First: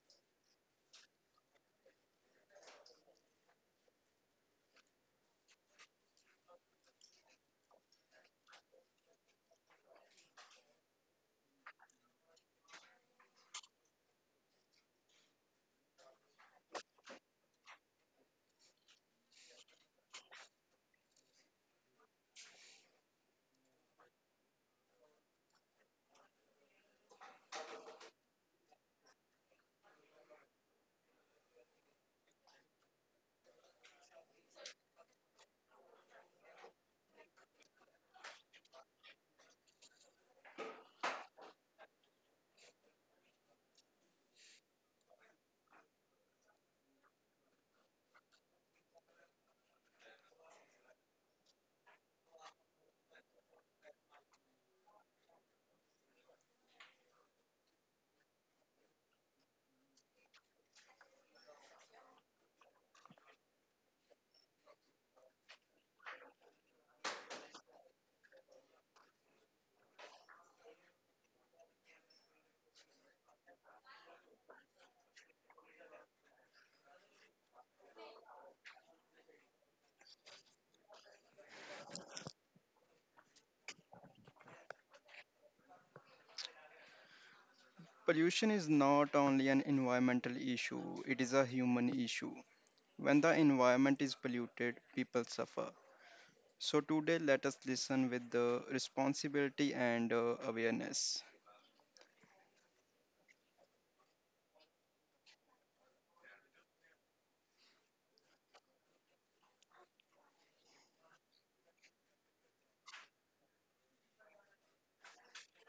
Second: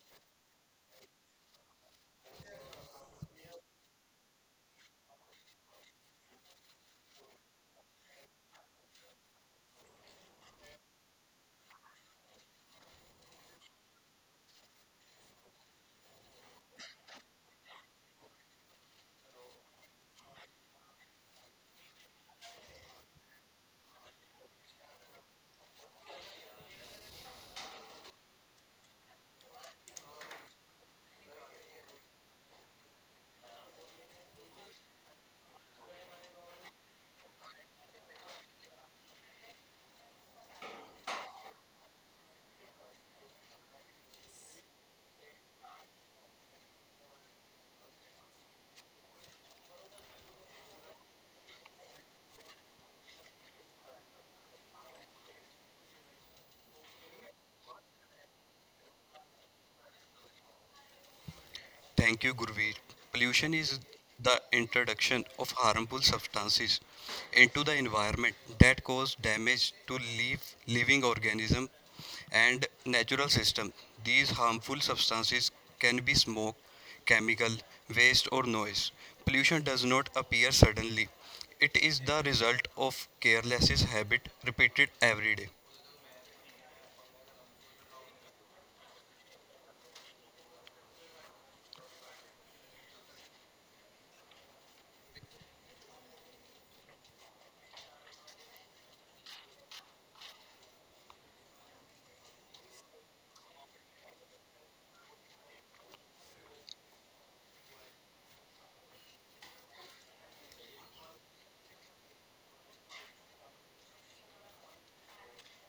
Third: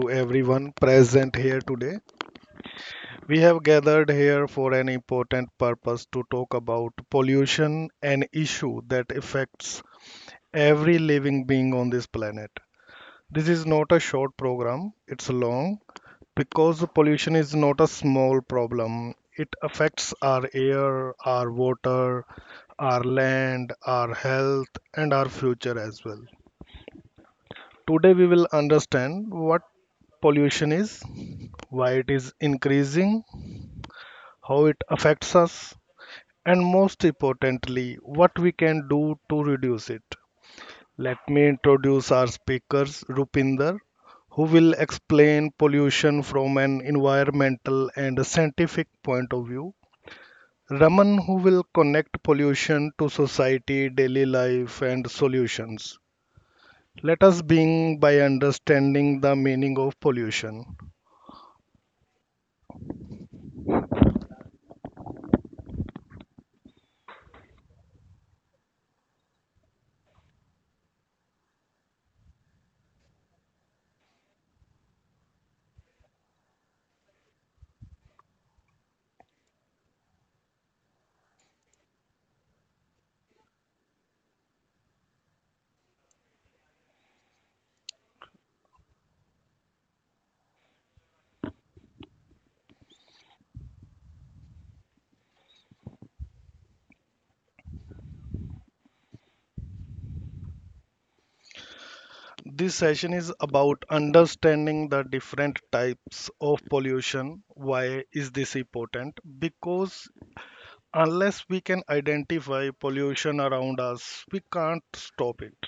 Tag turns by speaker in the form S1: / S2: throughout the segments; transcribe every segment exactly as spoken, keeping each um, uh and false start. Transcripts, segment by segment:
S1: to everyone present here today. We have gathered here for an important purpose to talk about pollution, an issue that affects every living being on this planet. This is not a short program, it's long because pollution is not a small problem. It affects our air, our water, our land, our health, and our future as well. Today we will understand what pollution is, why it is increasing, how it affects us, and most importantly, what we can do to reduce it. Let me introduce our speakers, Rupinder, who will explain pollution from an environmental and scientific point of view. Raman, who will connect pollution to society, daily life, and solutions. Let us begin by understanding the meaning of pollution.
S2: Thank you, Gurveer. Pollution is the introduction of harmful substances into the environment that cause damage to leaf, living organism and natural system. These harmful substances can be smoke, chemical, waste or noise. Pollution does not appear suddenly. It is the result of careless habit repeated every day.
S3: Pollution is not only an environmental issue, it is a human issue. When the environment is polluted, people suffer. So, today, let us listen with the responsibility and uh, awareness.
S1: This session is about understanding the different types of pollution. Why is this important? Because unless we can identify pollution around us, we can't stop it.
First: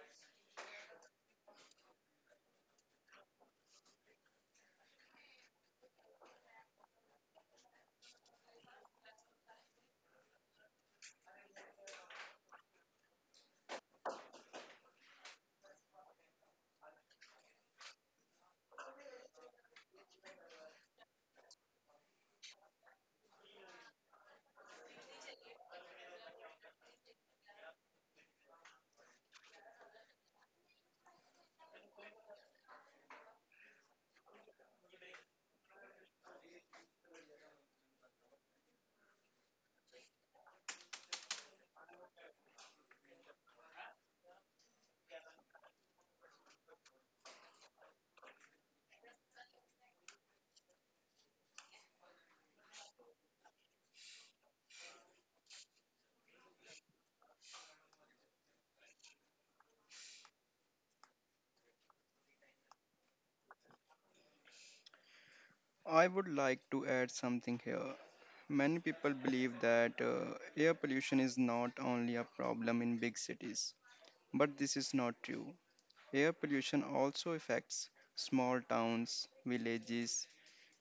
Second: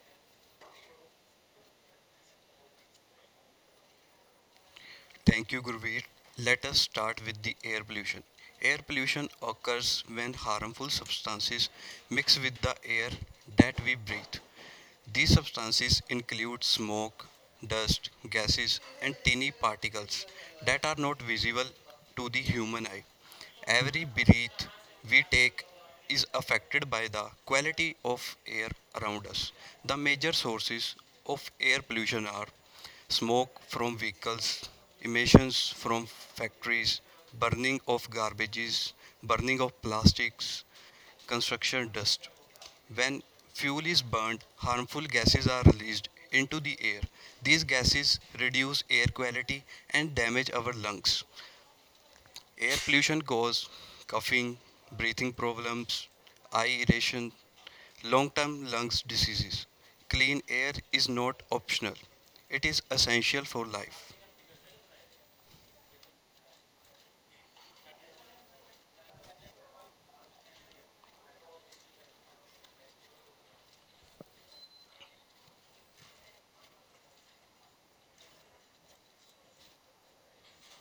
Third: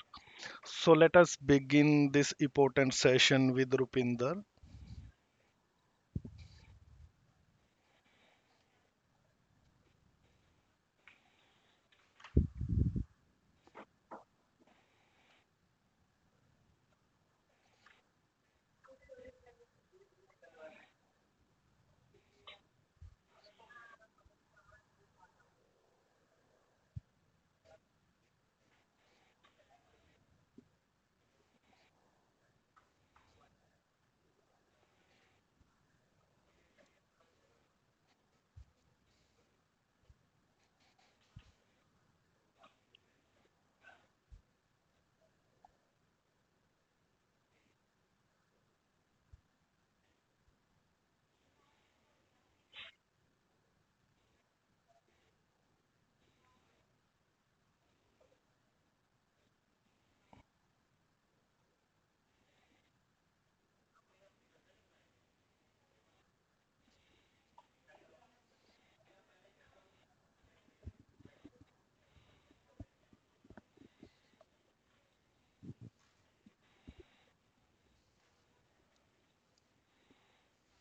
S1: So let us begin this important session with Rupinder.
S2: Thank you, Gurveer. Let us start with the air pollution. Air pollution occurs when harmful substances mix with the air that we breathe. These substances include smoke, dust, gases, and tiny particles that are not visible to the human eye. Every breath we take is affected by the quality of air around us. The major sources of air pollution are smoke from vehicles, emissions from factories, burning of garbages, burning of plastics, construction dust. When fuel is burned, harmful gases are released into the air. These gases reduce air quality and damage our lungs. Air pollution causes coughing, breathing problems, eye irritation, long-term lungs diseases. Clean air is not optional. It is essential for life.
S3: I would like to add something here. Many people believe that uh, air pollution is not only a problem in big cities, but this is not true. Air pollution also affects small towns, villages,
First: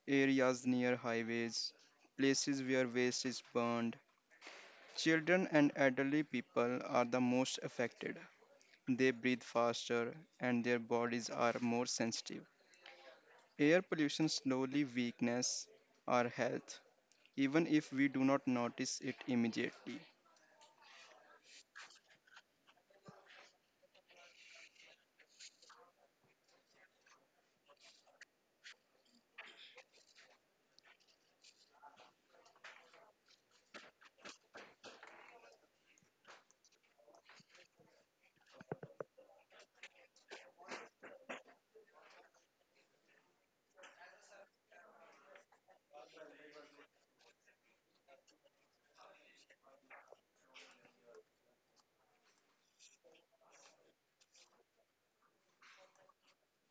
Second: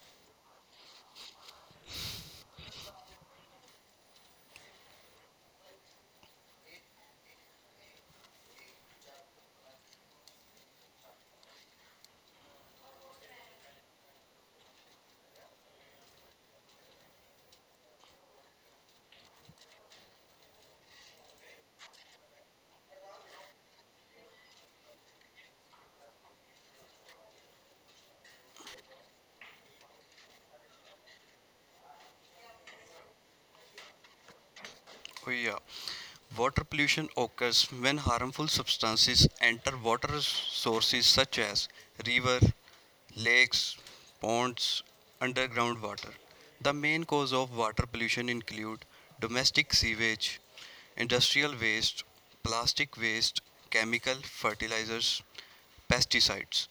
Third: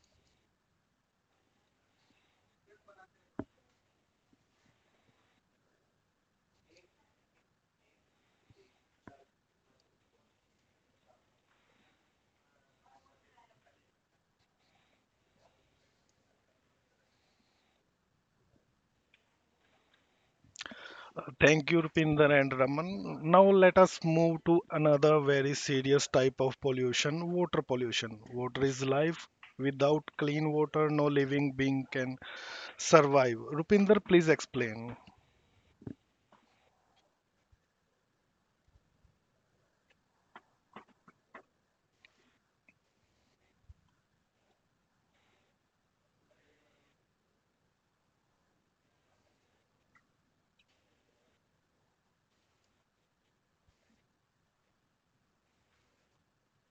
S3: areas near highways, places where waste is burned. Children and elderly people are the most affected. They breathe faster and their bodies are more sensitive. Air pollution slowly weakens our health, even if we do not notice it immediately.
S1: Uh, Thank you, Rupinder and Raman. Now let us move to another very serious type of pollution water pollution. Water is life. Without clean water, no living being can survive. Rupinder, please explain.
S2: Oh, yeah. Water pollution occurs when harmful substances enter water sources such as river, lakes, ponds, underground water. The main cause of water pollution include domestic sewage, industrial waste, plastic waste, chemical fertilizers, pesticides.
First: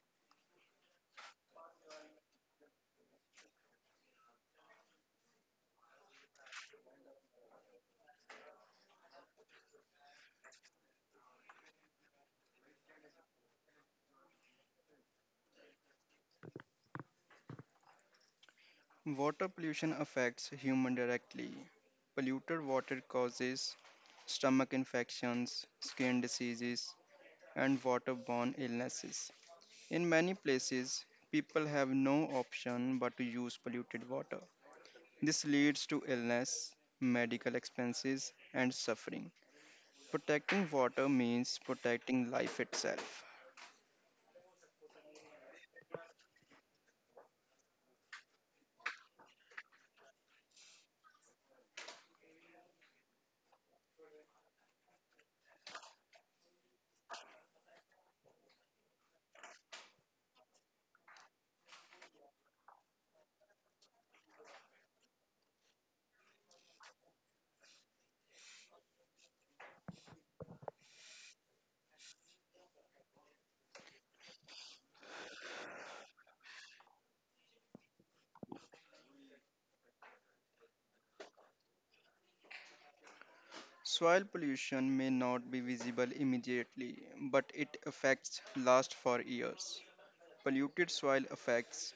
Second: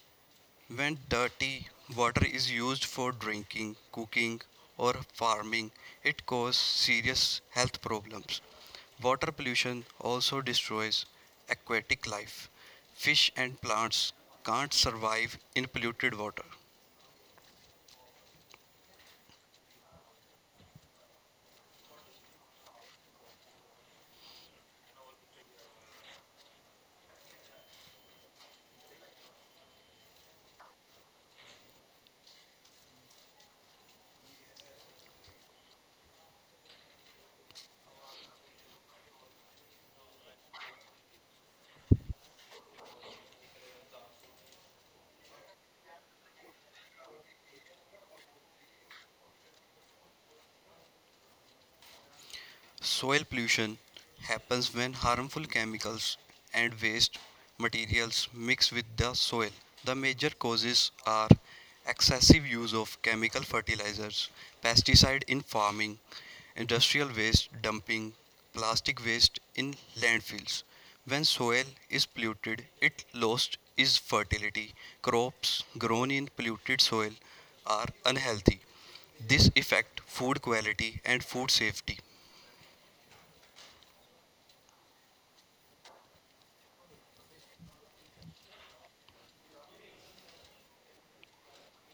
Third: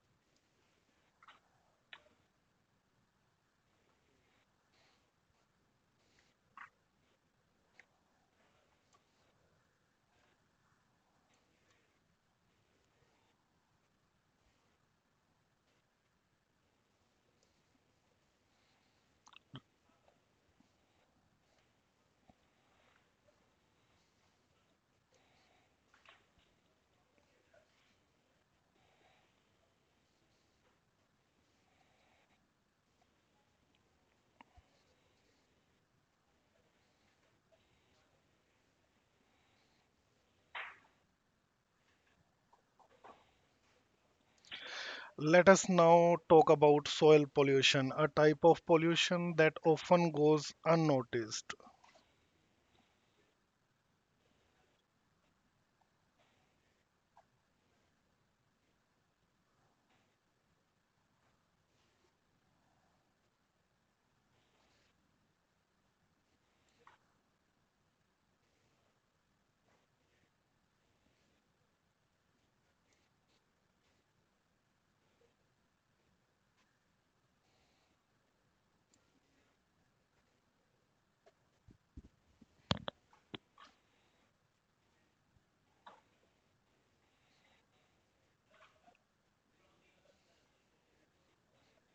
S2: When dirty water is used for drinking, cooking, or farming, it causes serious health problems. Water pollution also destroys aquatic life. Fish and plants can't survive in polluted water.
S3: Water pollution affects human directly. Polluted water causes stomach infections, skin diseases, and waterborne illnesses. In many places, people have no option but to use polluted water. This leads to illness, medical expenses, and suffering. Protecting water means protecting life itself.
S1: Let us now talk about soil pollution, a type of pollution that often goes unnoticed.
S2: Soil pollution happens when harmful chemicals and waste materials mix with the soil. The major causes are excessive use of chemical fertilizers, pesticide in farming, industrial waste dumping, plastic waste in landfills. When soil is polluted, it lost its fertility. Crops grown in polluted soil are unhealthy. This affect food quality and food safety.
S3: Soil pollution may not be visible immediately, but it affects last for years. Polluted soil affects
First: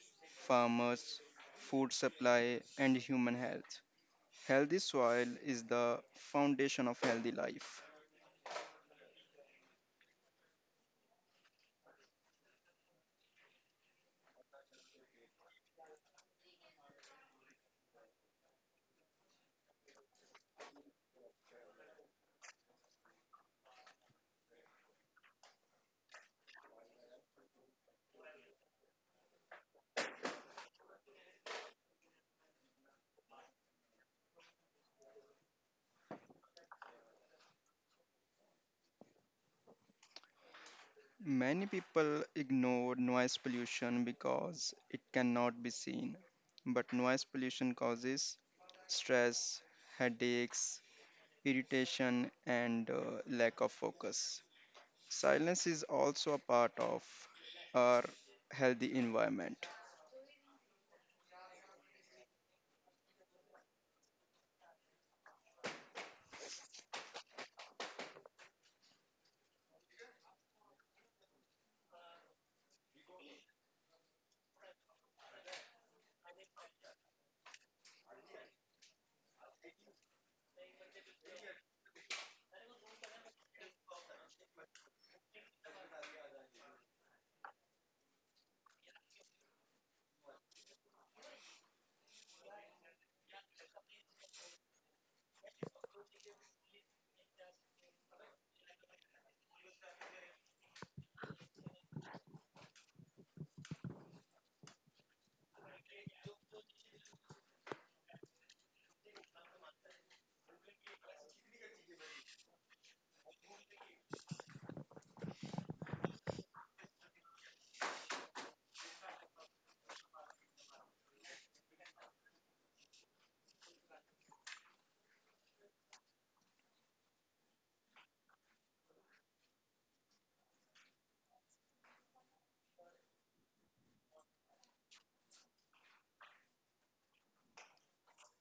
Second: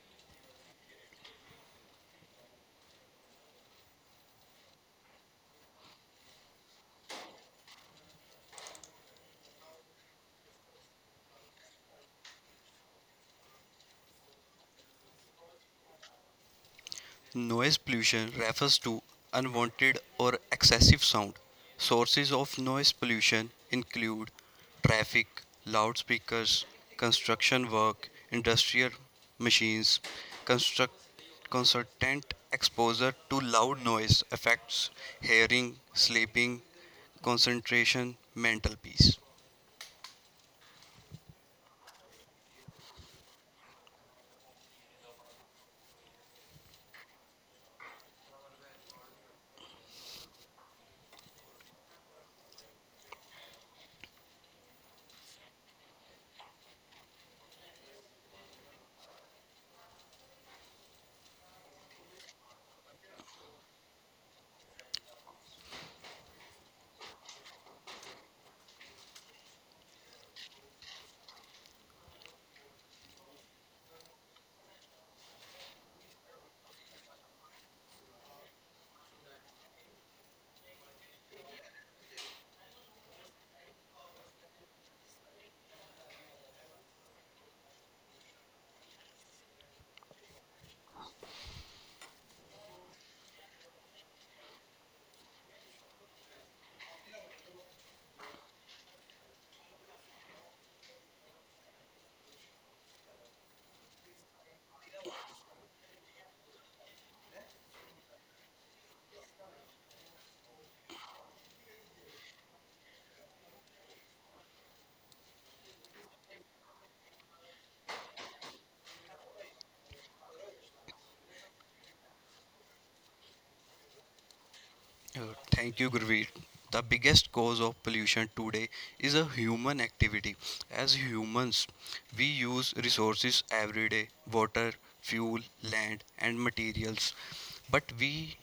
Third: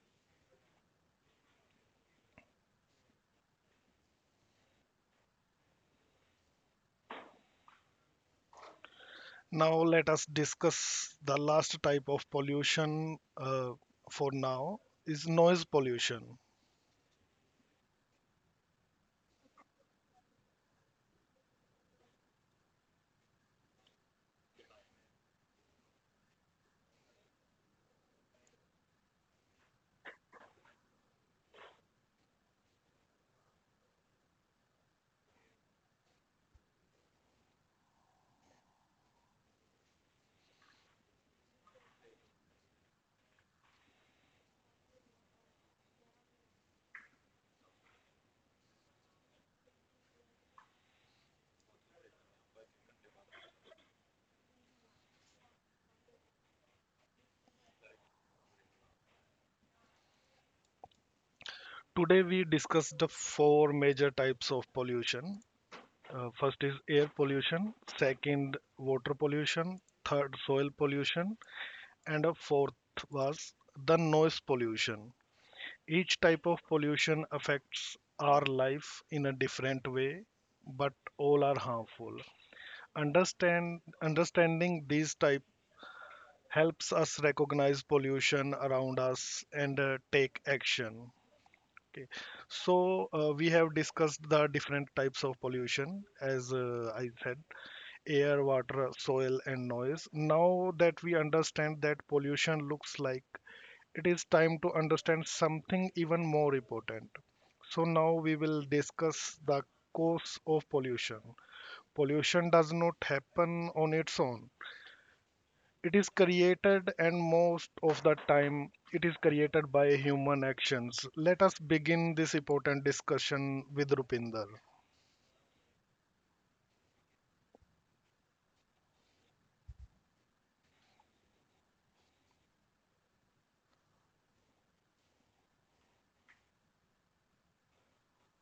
S3: farmers, food supply, and human health. Healthy soil is the foundation of healthy life.
S1: Now, let us discuss the last type of pollution uh, for now is noise pollution.
S2: Noise pollution refers to unwanted or excessive sound. Sources of noise pollution include traffic, loudspeakers, construction work, industrial machines. Construct, constant exposure to loud noise affects hearing, sleeping, concentration, mental peace.
S3: Many people ignore noise pollution because it cannot be seen, but noise pollution causes stress, headaches, irritation, and uh, lack of focus. Silence is also a part of our healthy environment.
S1: Today, we discussed the four major types of pollution. Uh, first is air pollution, second, water pollution, third, soil pollution, and a fourth was the noise pollution. Each type of pollution affects our life in a different way, but all are harmful. Understand understanding these type helps us recognize pollution around us and uh, take action. Okay. So uh, we have discussed the different types of pollution, as uh, I said, air, water, soil, and noise. Now that we understand that pollution looks like it is time to understand something even more important. So now we will discuss the cause of pollution. Pollution does not happen on its own. It is created and most of the time it is created by human actions. Let us begin this important discussion with Rupinder.
S2: Uh, Thank you, Gurveer. The biggest cause of pollution today is a human activity. As humans, we use resources every day: water, fuel, land, and materials. But we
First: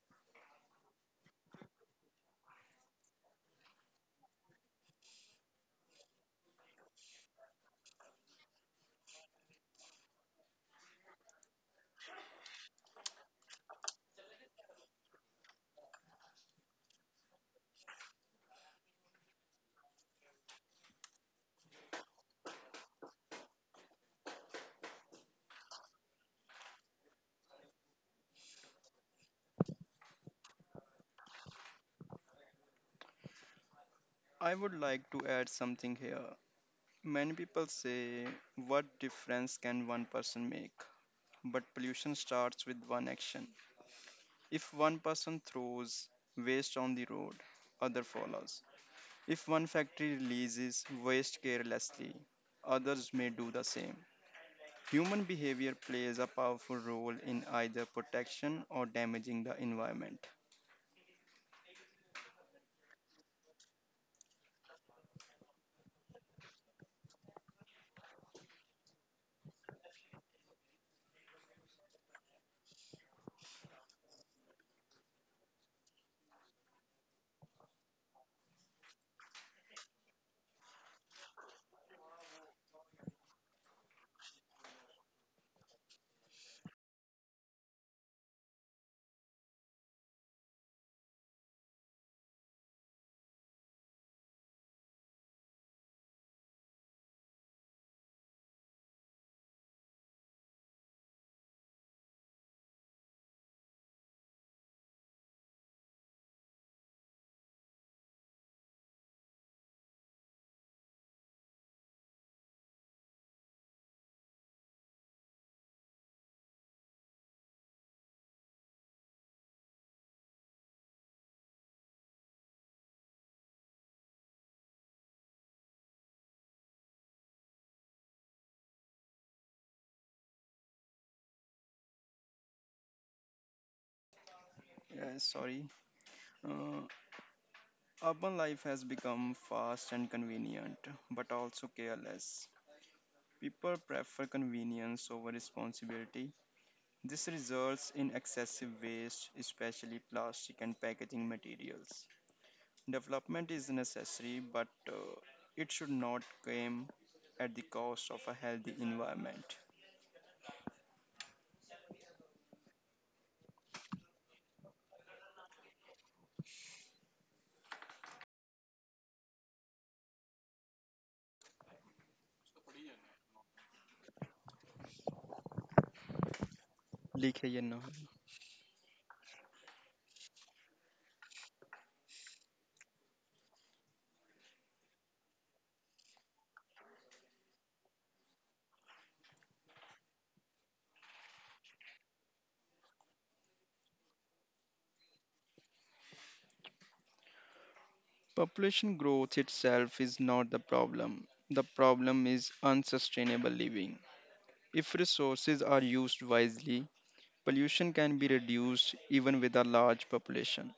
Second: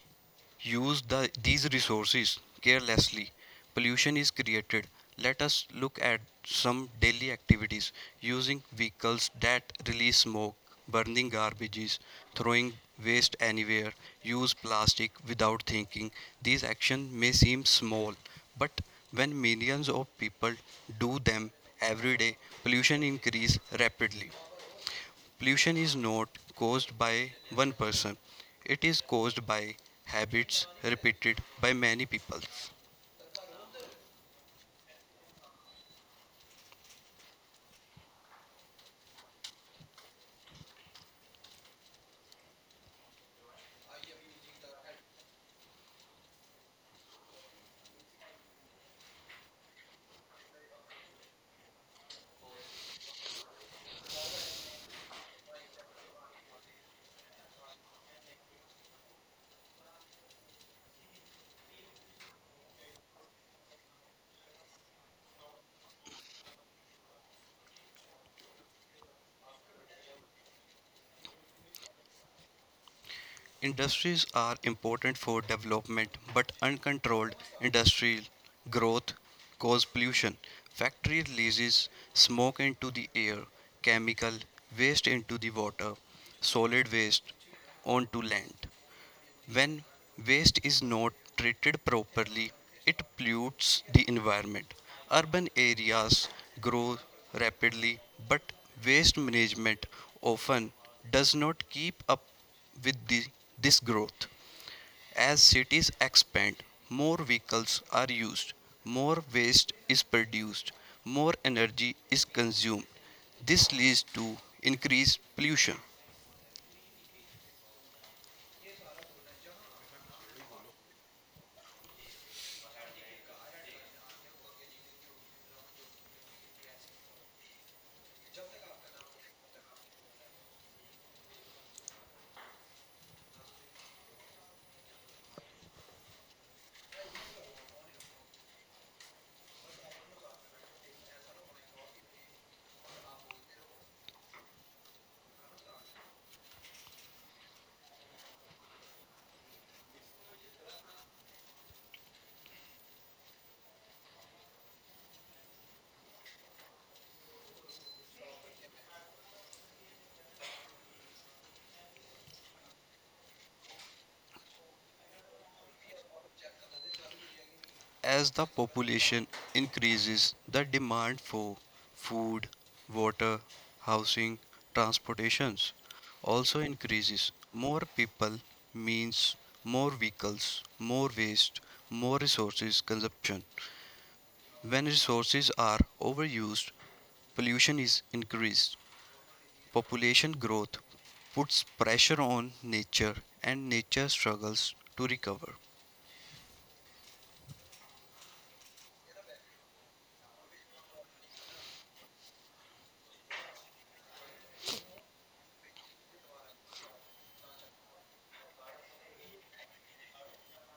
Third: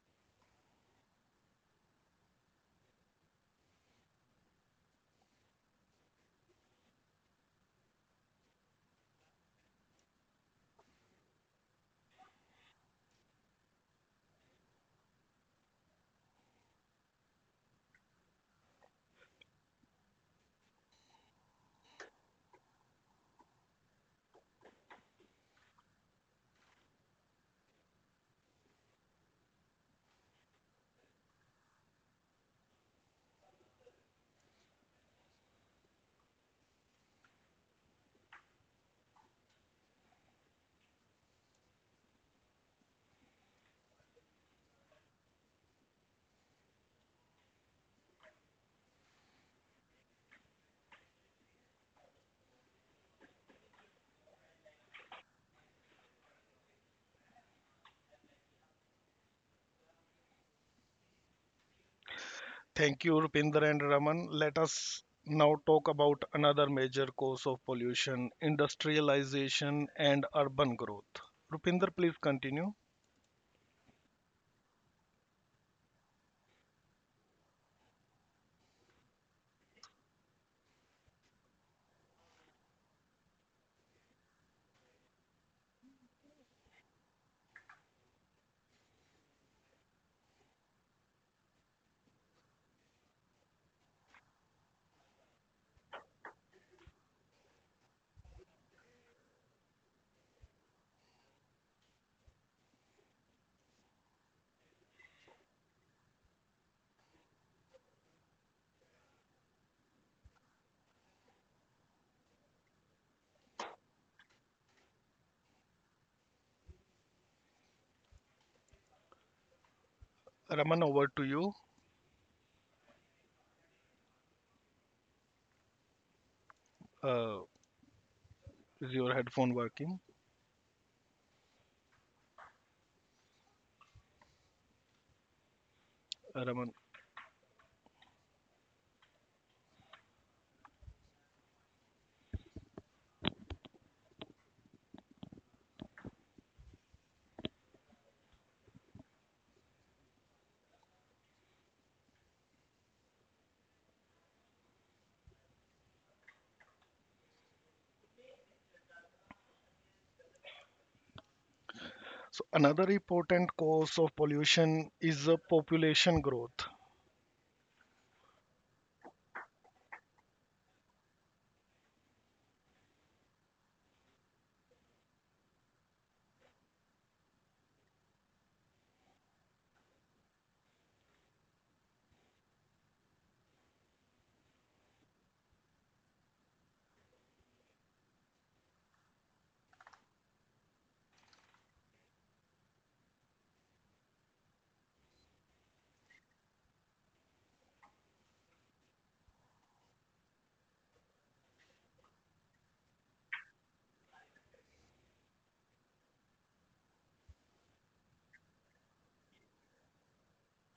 S2: use the, these resources carelessly, pollution is created. Let us look at some daily activities: using vehicles that release smoke, burning garbages, throwing waste anywhere, use plastic without thinking. These actions may seem small, but when millions of people do them every day, pollution increase rapidly. Pollution is not caused by one person, it is caused by habits repeated by many people.
S3: I would like to add something here. Many people say, what difference can one person make? But pollution starts with one action. If one person throws waste on the road, other follows. If one factory releases waste carelessly, others may do the same. Human behavior plays a powerful role in either protection or damaging the environment.
S1: Thank you Rupinder and Raman. Let us now talk about another major cause of pollution, industrialization and urban growth. Rupinder please continue.
S2: Industries are important for development, but uncontrolled industrial growth cause pollution. Factory releases smoke into the air, chemical waste into the water, solid waste onto land. When waste is not treated properly, it pollutes the environment. Urban areas grow rapidly, but waste management often does not keep up with the, this growth. As cities expand, more vehicles are used, more waste is produced, more energy is consumed. This leads to increased pollution.
S1: Raman, over to you. Uh, is your headphone working,
S3: Yeah, sorry.
S1: Uh, Raman?
S3: Uh, Urban life has become fast and convenient, but also careless. People prefer convenience over responsibility. This results in excessive waste, especially plastic and packaging materials. Development is necessary, but uh, it should not come at the cost of a healthy environment.
S1: So another important cause of pollution is uh, population growth.
S2: As the population increases, the demand for food, water, housing, transportations also increases.
S3: लिखे या
S2: More
S3: not.
S2: people means more vehicles, more waste, more resources consumption. When resources are overused, pollution is increased. Population growth puts pressure on nature and nature struggles to recover.
S3: Population growth itself is not the problem. The problem is unsustainable living. If resources are used wisely, pollution can be reduced even with a large population.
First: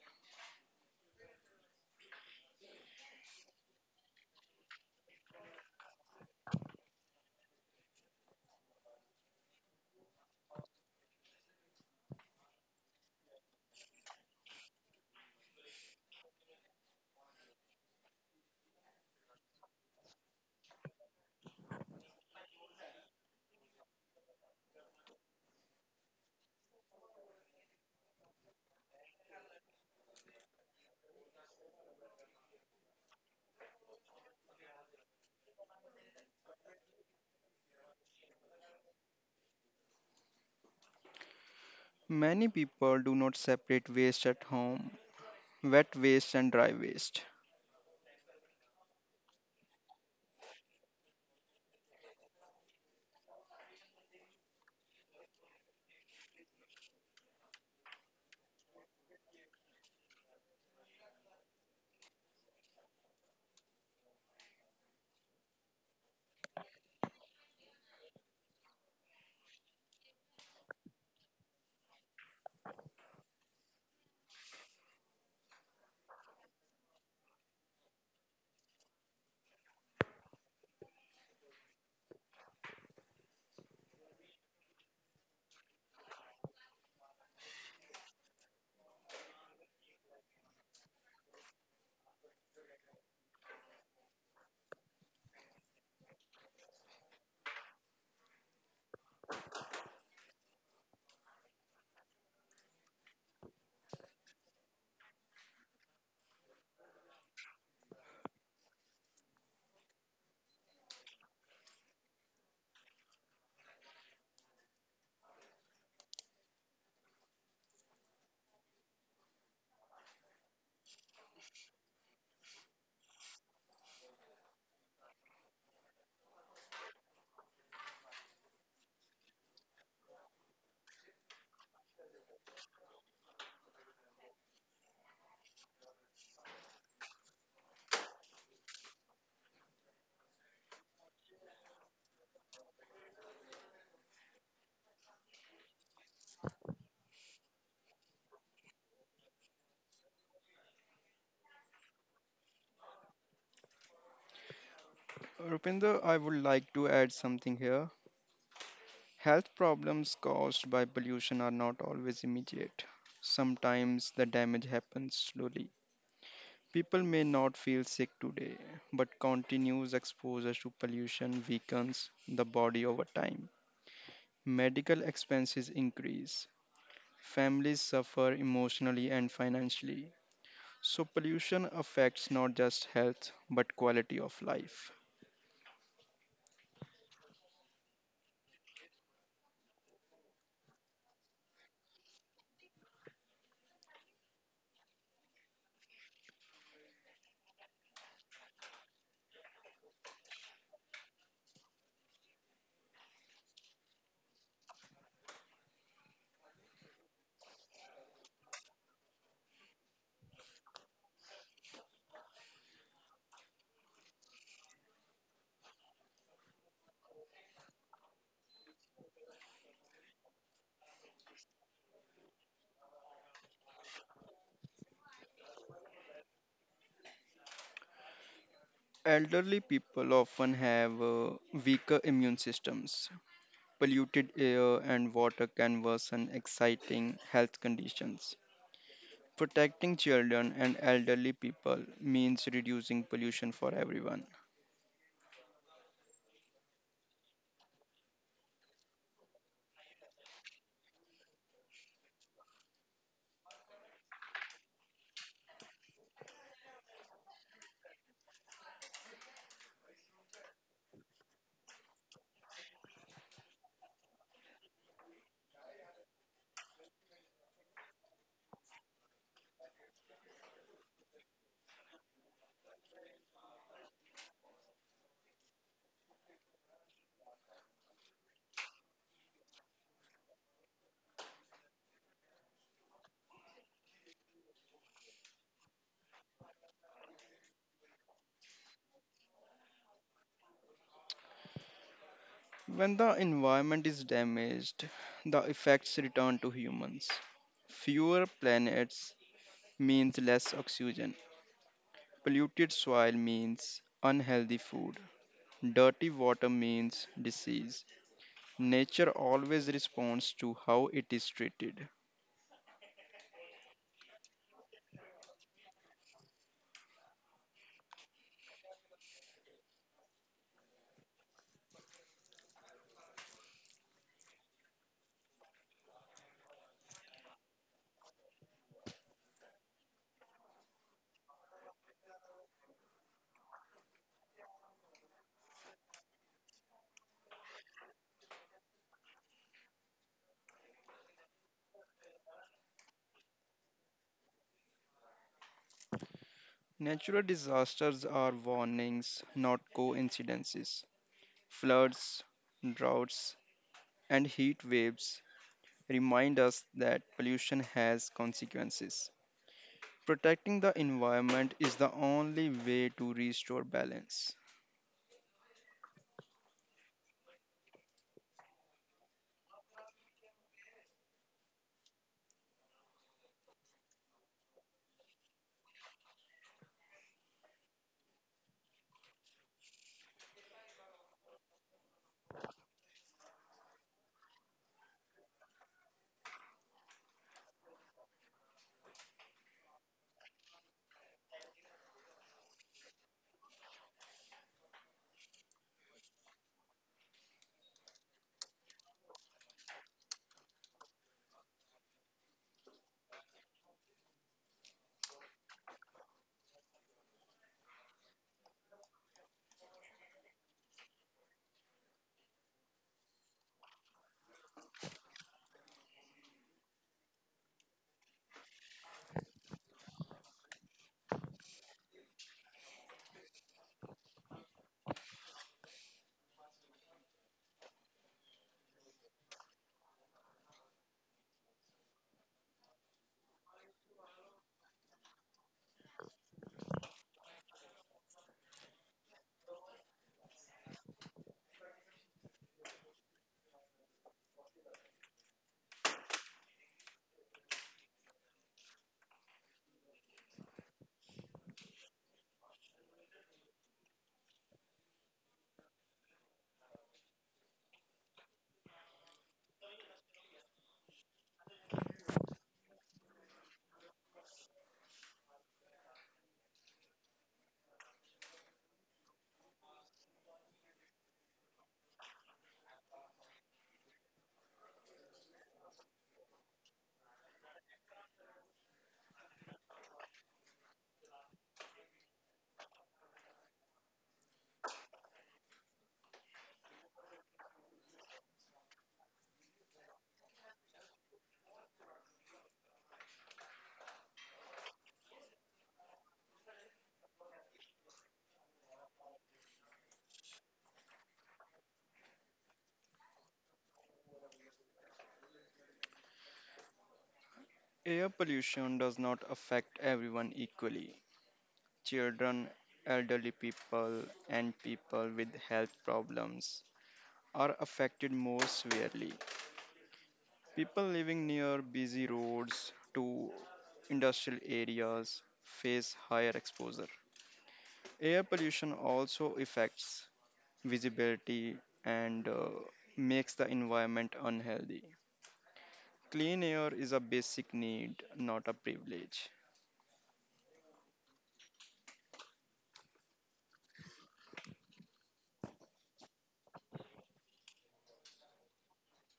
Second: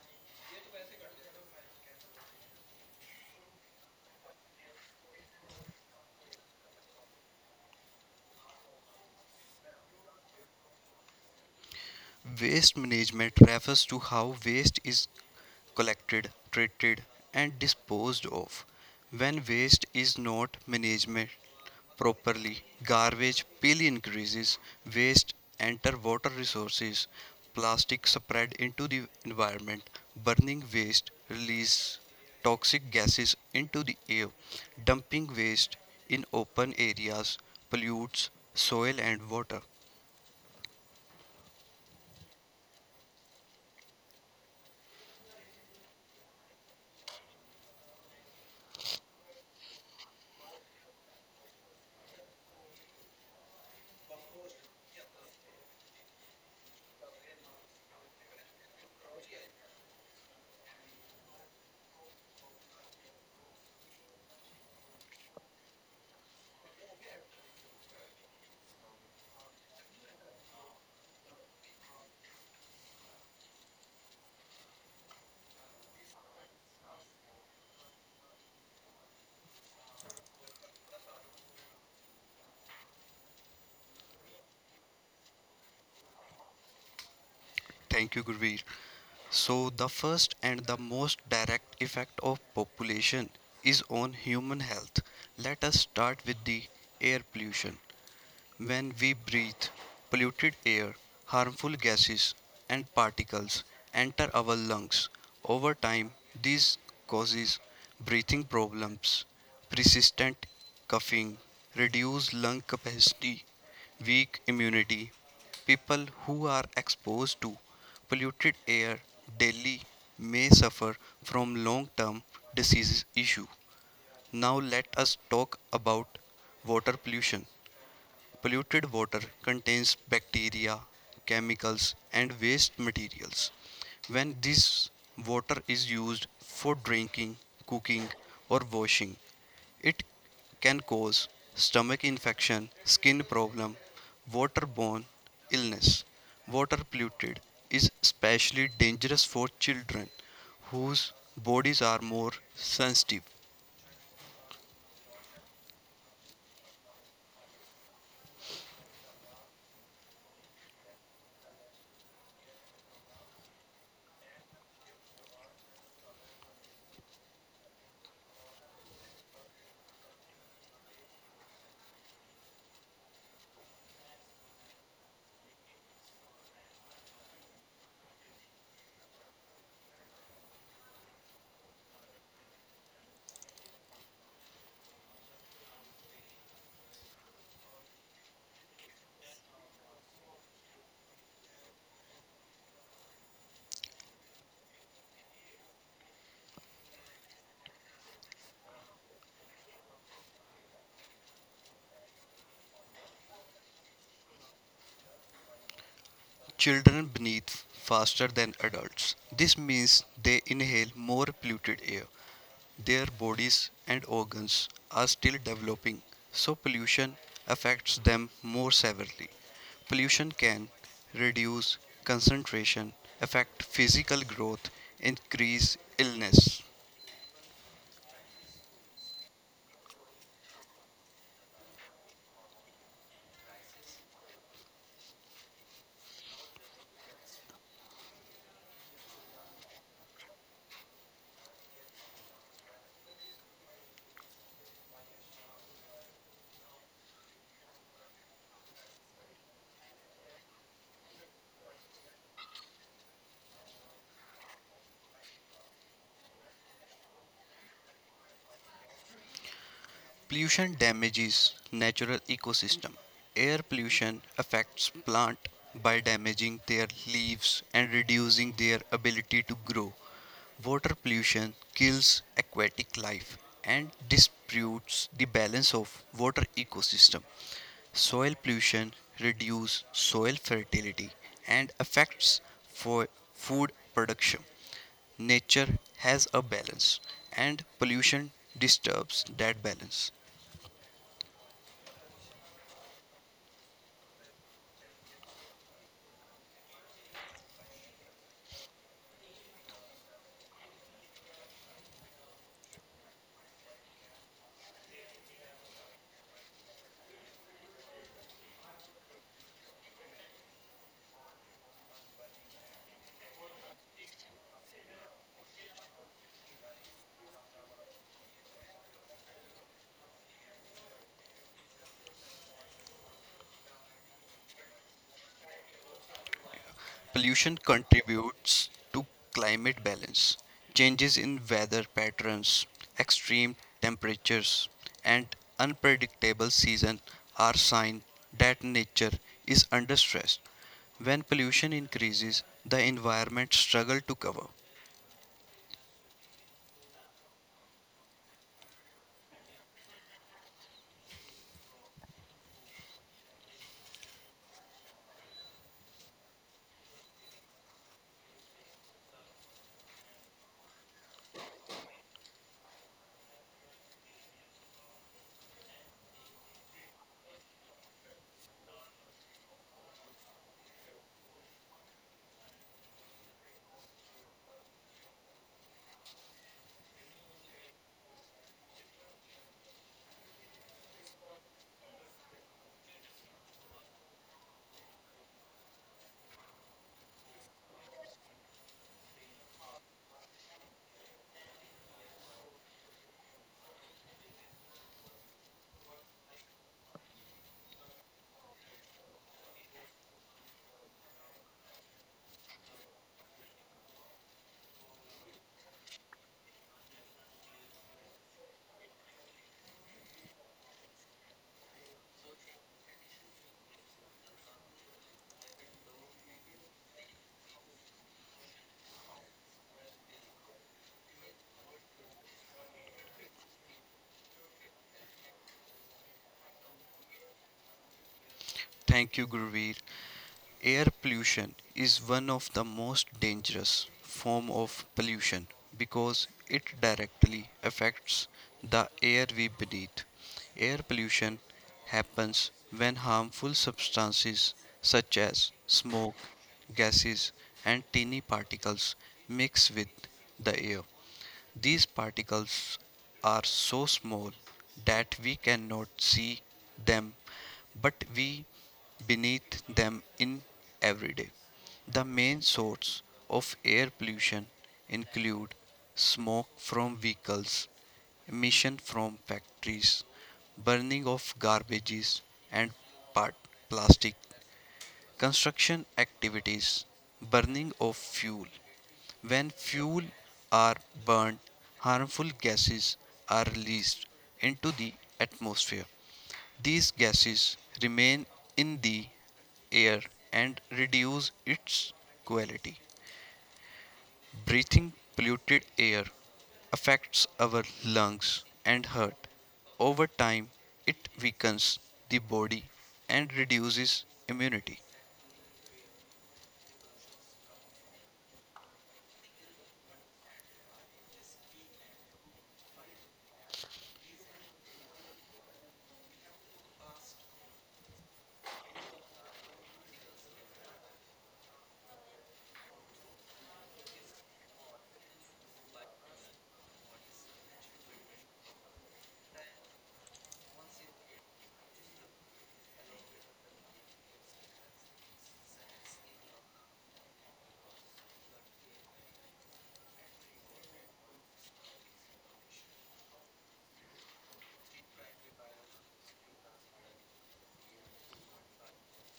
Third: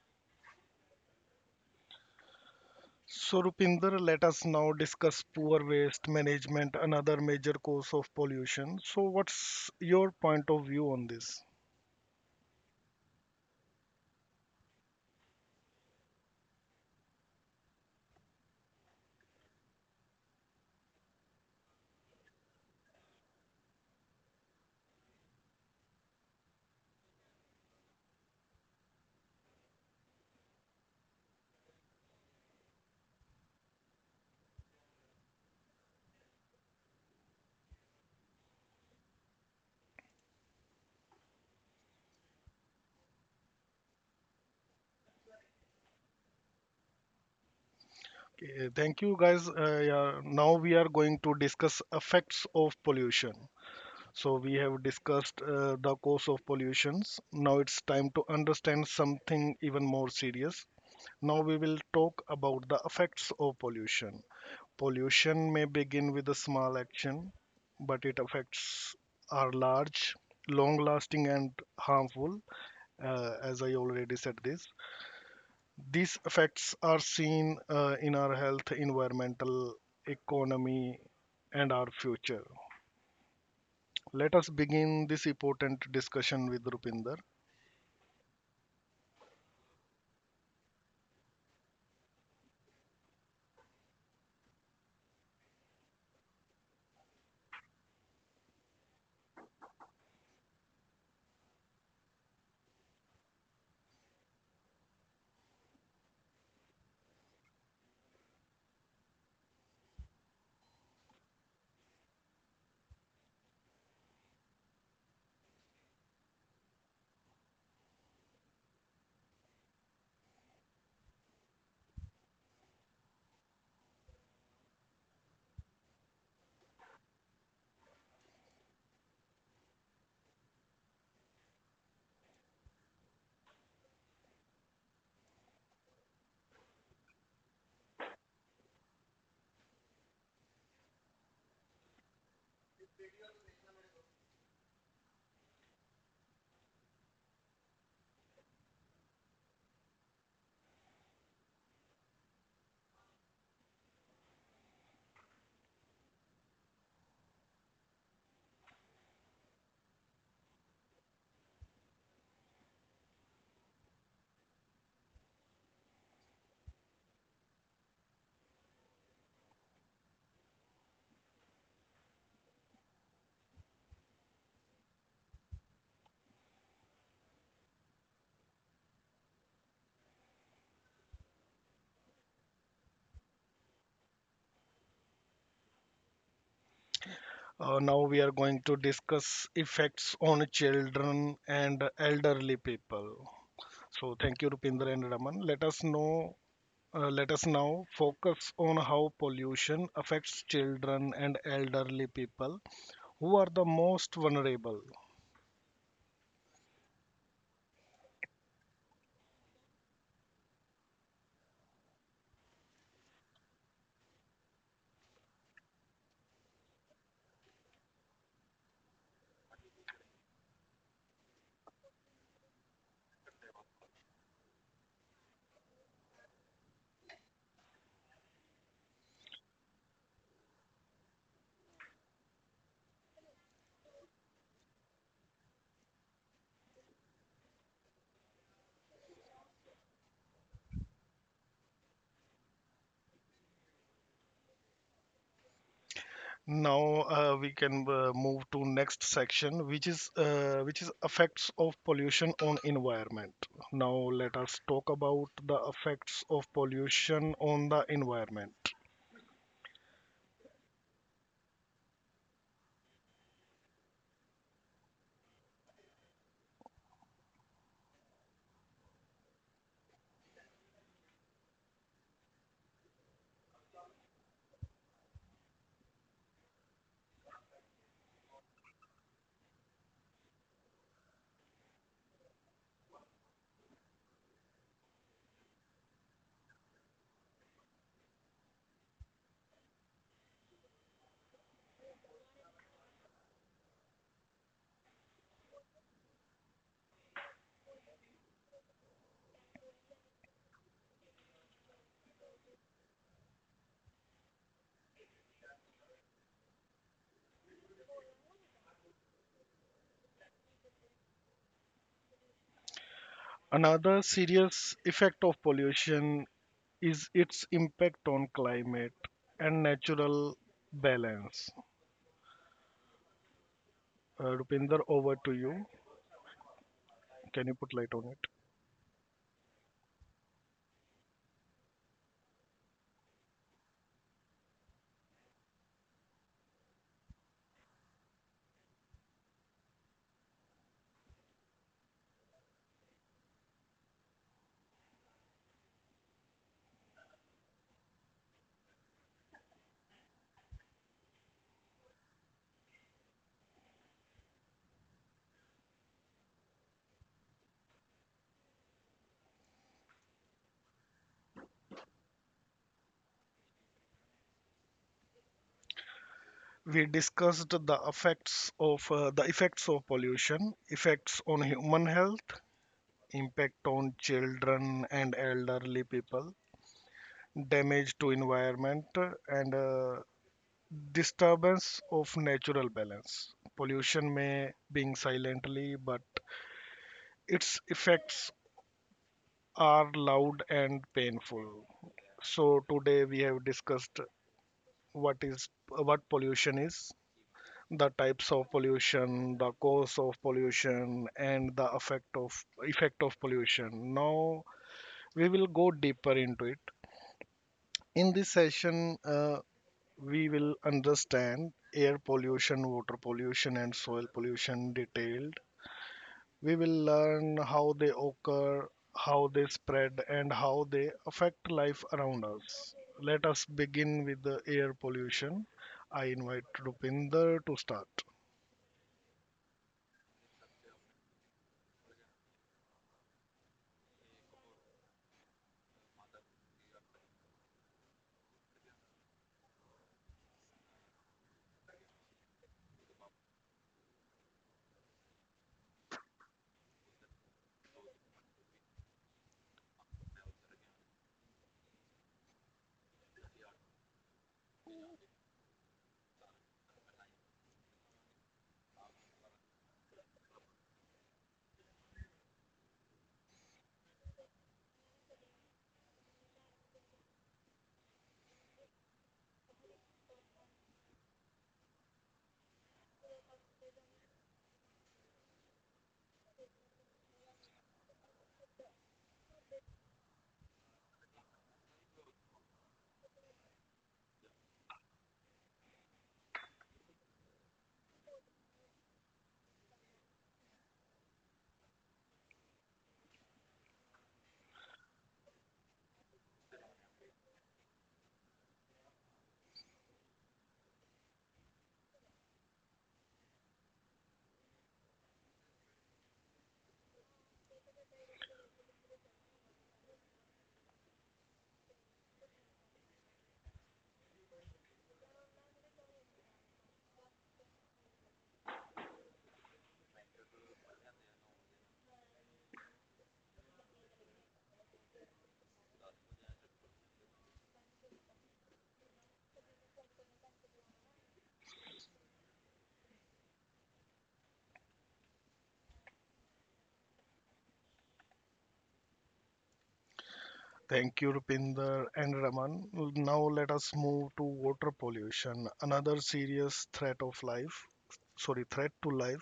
S1: So Rupinder, let us now discuss poor waste management, another major cause of pollution. So what's your point of view on this?
S2: Waste management refers to how waste is collected, treated, and disposed of. When waste is not managed properly, garbage pile increases, waste enter water resources, plastic spread into the environment, burning waste release toxic gases into the air, dumping waste in open areas pollutes soil and water.
S3: Many people do not separate waste at home, wet waste and dry waste.
S1: Okay, thank you guys. Uh, yeah, now we are going to discuss effects of pollution. So we have discussed uh, the cause of pollutions. Now it's time to understand something even more serious. Now we will talk about the effects of pollution. Pollution may begin with a small action, but its effects are large, long lasting, and harmful, uh, as I already said this. These effects are seen uh, in our health, environmental, economy, and our future. Let us begin this important discussion with Rupinder.
S2: Thank you, Gurveer. So, the first and the most direct effect of population is on human health. Let us start with the air pollution. When we breathe, polluted air, harmful gases, and particles enter our lungs. Over time, this causes breathing problems, persistent coughing, reduced lung capacity, weak immunity. People who are exposed to polluted air daily may suffer from long-term disease issue. Now let us talk about water pollution. Polluted water contains bacteria, chemicals, and waste materials. When this water is used for drinking, cooking, or washing, it can cause stomach infection, skin problem, waterborne illness. Water polluted is especially dangerous for children whose bodies are more sensitive.
S3: Rupinder, I would like to add something here. Health problems caused by pollution are not always immediate. Sometimes the damage happens slowly. People may not feel sick today, but continuous exposure to pollution weakens the body over time. Medical expenses increase. Families suffer emotionally and financially. So, pollution affects not just health but quality of life.
S1: Uh, now we are going to discuss effects on children and elderly people. So thank you, Rupinder and Raman. Let us know. Uh, let us now focus on how pollution affects children and elderly people who are the most vulnerable.
S2: Children breathe faster than adults. This means they inhale more polluted air. Their bodies and organs are still developing, so pollution affects them more severely. Pollution can reduce concentration, affect physical growth, increase illness.
S3: Elderly people often have uh, weaker immune systems polluted air and water can worsen exciting health conditions. Protecting children and elderly people means reducing pollution for everyone.
S1: Now uh, we can uh, move to next section, which is uh, which is effects of pollution on environment. Now let us talk about the effects of pollution on the environment.
S2: Pollution damages natural ecosystem. Air pollution affects plant by damaging their leaves and reducing their ability to grow. Water pollution kills aquatic life and disputes the balance of water ecosystem. Soil pollution reduces soil fertility and affects for food production. Nature has a balance and pollution disturbs that balance.
S3: When the environment is damaged, the effects return to humans. Fewer planets means less oxygen. Polluted soil means unhealthy food. Dirty water means disease. Nature always responds to how it is treated.
S1: Another serious effect of pollution is its impact on climate and natural balance. Uh, Rupinder, over to you. Can you
S2: Pollution
S1: put light on it?
S2: contributes to climate balance, changes in weather patterns, extreme temperatures, and unpredictable seasons are signs that nature is under stress. When pollution increases, the environment struggles to cover.
S3: Natural disasters are warnings, not coincidences. Floods, droughts, and heat waves remind us that pollution has consequences. Protecting the environment is the only way to restore balance.
S1: We discussed the effects of uh, the effects of pollution, effects on human health, impact on children and elderly people, damage to environment, and uh, disturbance of natural balance. Pollution may being silently, but its effects are loud and painful. So today we have discussed what is what pollution is, the types of pollution, the cause of pollution, and the effect of effect of pollution. Now we will go deeper into it. In this session, uh, we will understand air pollution, water pollution, and soil pollution detailed. We will learn how they occur, how they spread, and how they affect life around us. Let us begin with the air pollution. I invite Rupinder to start.
S2: Thank you, Gurveer. Air pollution is one of the most dangerous form of pollution because it directly affects the air we breathe. Air pollution happens when harmful substances such as smoke, gases and tiny particles mix with the air. These particles are so small that we cannot see them, but we beneath them in every day. The main source of air pollution include smoke from vehicles, emission from factories, burning of garbages and part plastic, construction activities, burning of fuel. When fuel are burned, harmful gases are released into the atmosphere. These gases remain in the air and reduce its quality. Breathing polluted air affects our lungs and heart. Over time, it weakens the body and reduces immunity.
S3: Air pollution does not affect everyone equally. Children, elderly people, and people with health problems are affected more severely. People living near busy roads to industrial areas face higher exposure. Air pollution also affects visibility and uh, makes the environment unhealthy. Clean air is a basic need, not a privilege.
S1: Thank you, Rupinder and Raman. Now let us move to water pollution, another serious threat of life, sorry, threat to life.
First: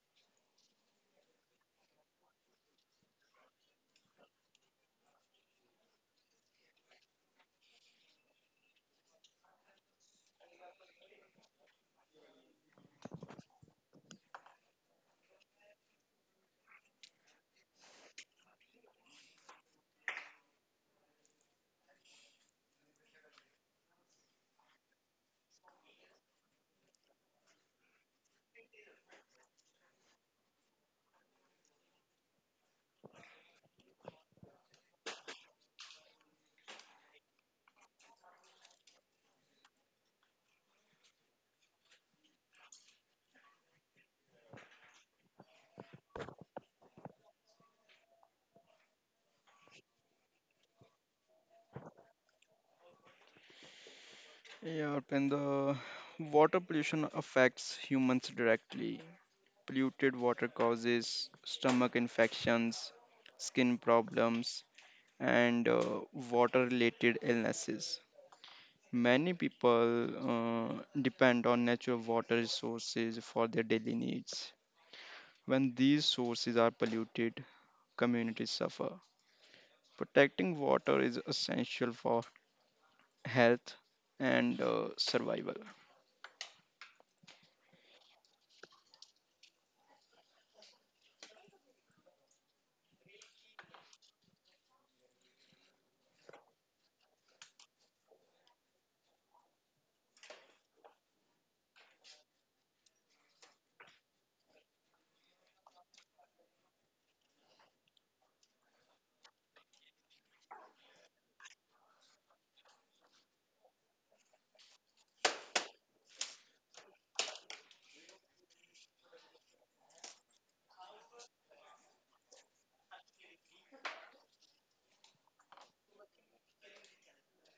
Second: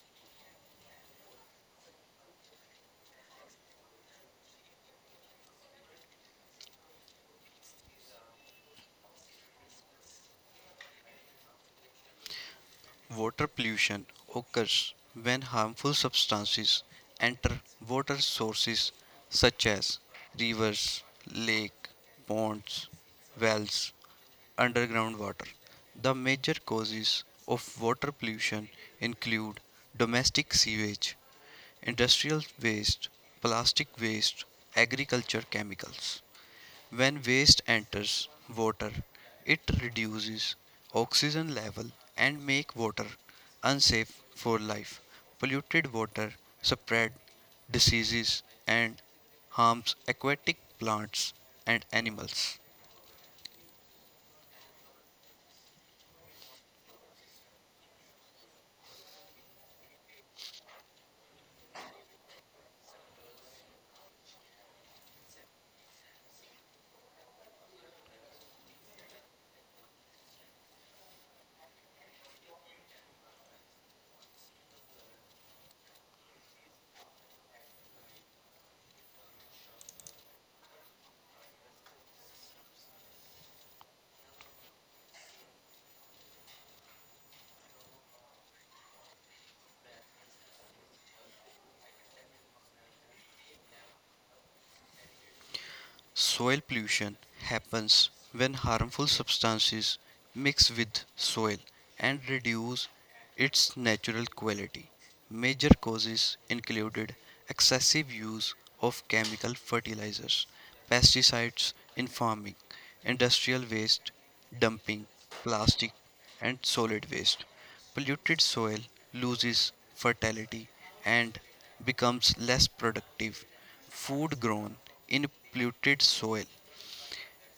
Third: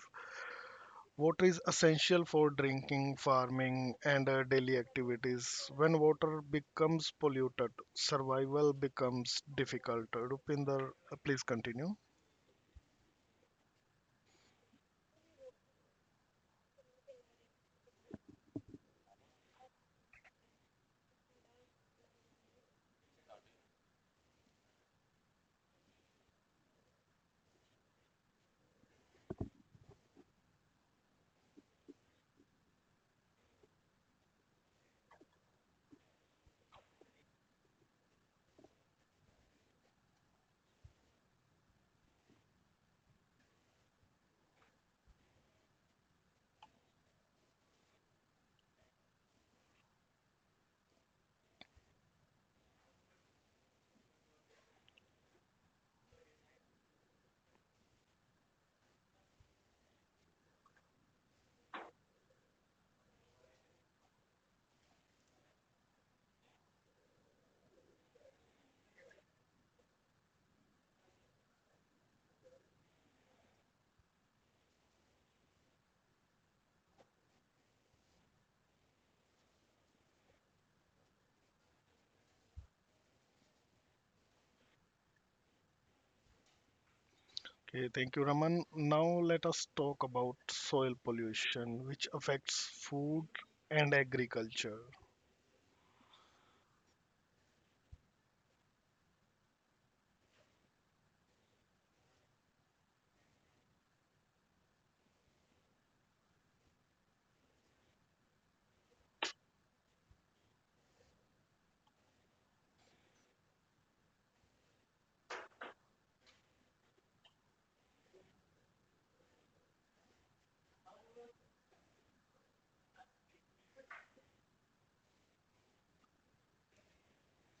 S1: Water is essential for drinking, farming, and uh, daily activities. When water becomes polluted, survival becomes difficult. Rupinder, uh, please continue.
S2: Water pollution occurs when harmful substances enter water sources such as rivers, lakes, ponds, wells, underground water. The major causes of water pollution include domestic sewage, industrial waste, plastic waste, agriculture chemicals. When waste enters water, it reduces oxygen level and make water unsafe for life. Polluted water spread diseases and harms aquatic plants and animals.
S3: Yeah, and the water pollution affects humans directly. Polluted water causes stomach infections, skin problems, and uh, water related illnesses. Many people uh, depend on natural water resources for their daily needs. When these sources are polluted, communities suffer. Protecting water is essential for health and uh, survival.
S1: Okay, thank you, Raman. Now let us talk about soil pollution, which affects food and agriculture.
S2: Soil pollution happens when harmful substances mix with soil and reduce its natural quality. Major causes included excessive use of chemical fertilizers, pesticides in farming, industrial waste, dumping, plastic, and solid waste. Polluted soil loses fertility and becomes less productive. Food grown in polluted soil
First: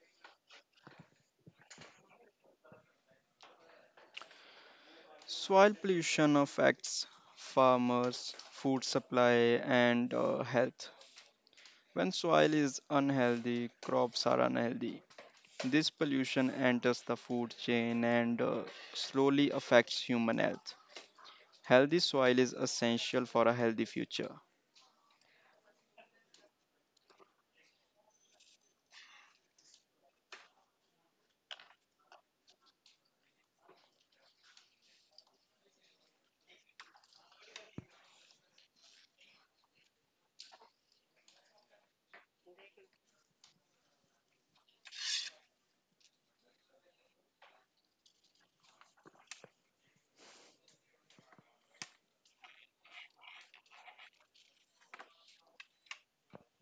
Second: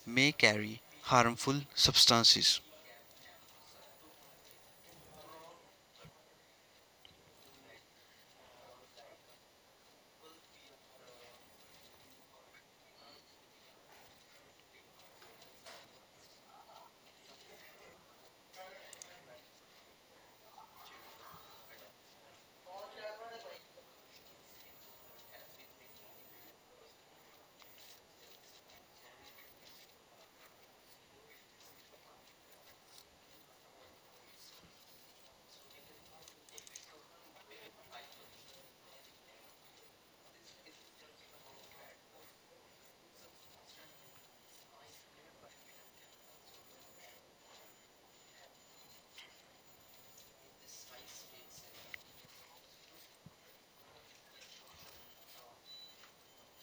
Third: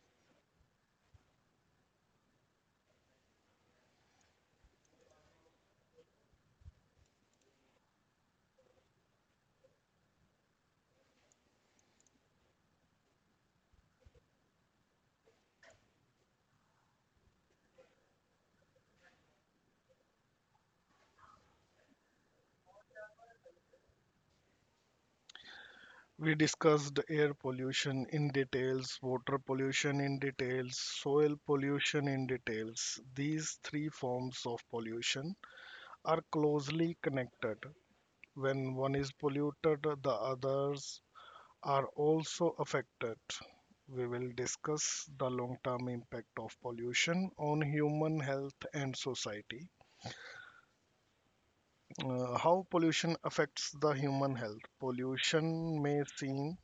S2: may carry harmful substances.
S3: Soil pollution affects farmers, food supply, and uh, health. When soil is unhealthy, crops are unhealthy. This pollution enters the food chain and uh, slowly affects human health. Healthy soil is essential for a healthy future.
S1: We discussed air pollution in details, water pollution in details, soil pollution in details. These three forms of pollution are closely connected. When one is polluted, the others are also affected. We will discuss the long term impact of pollution on human health and society. Uh, how pollution affects the human health. Pollution may seem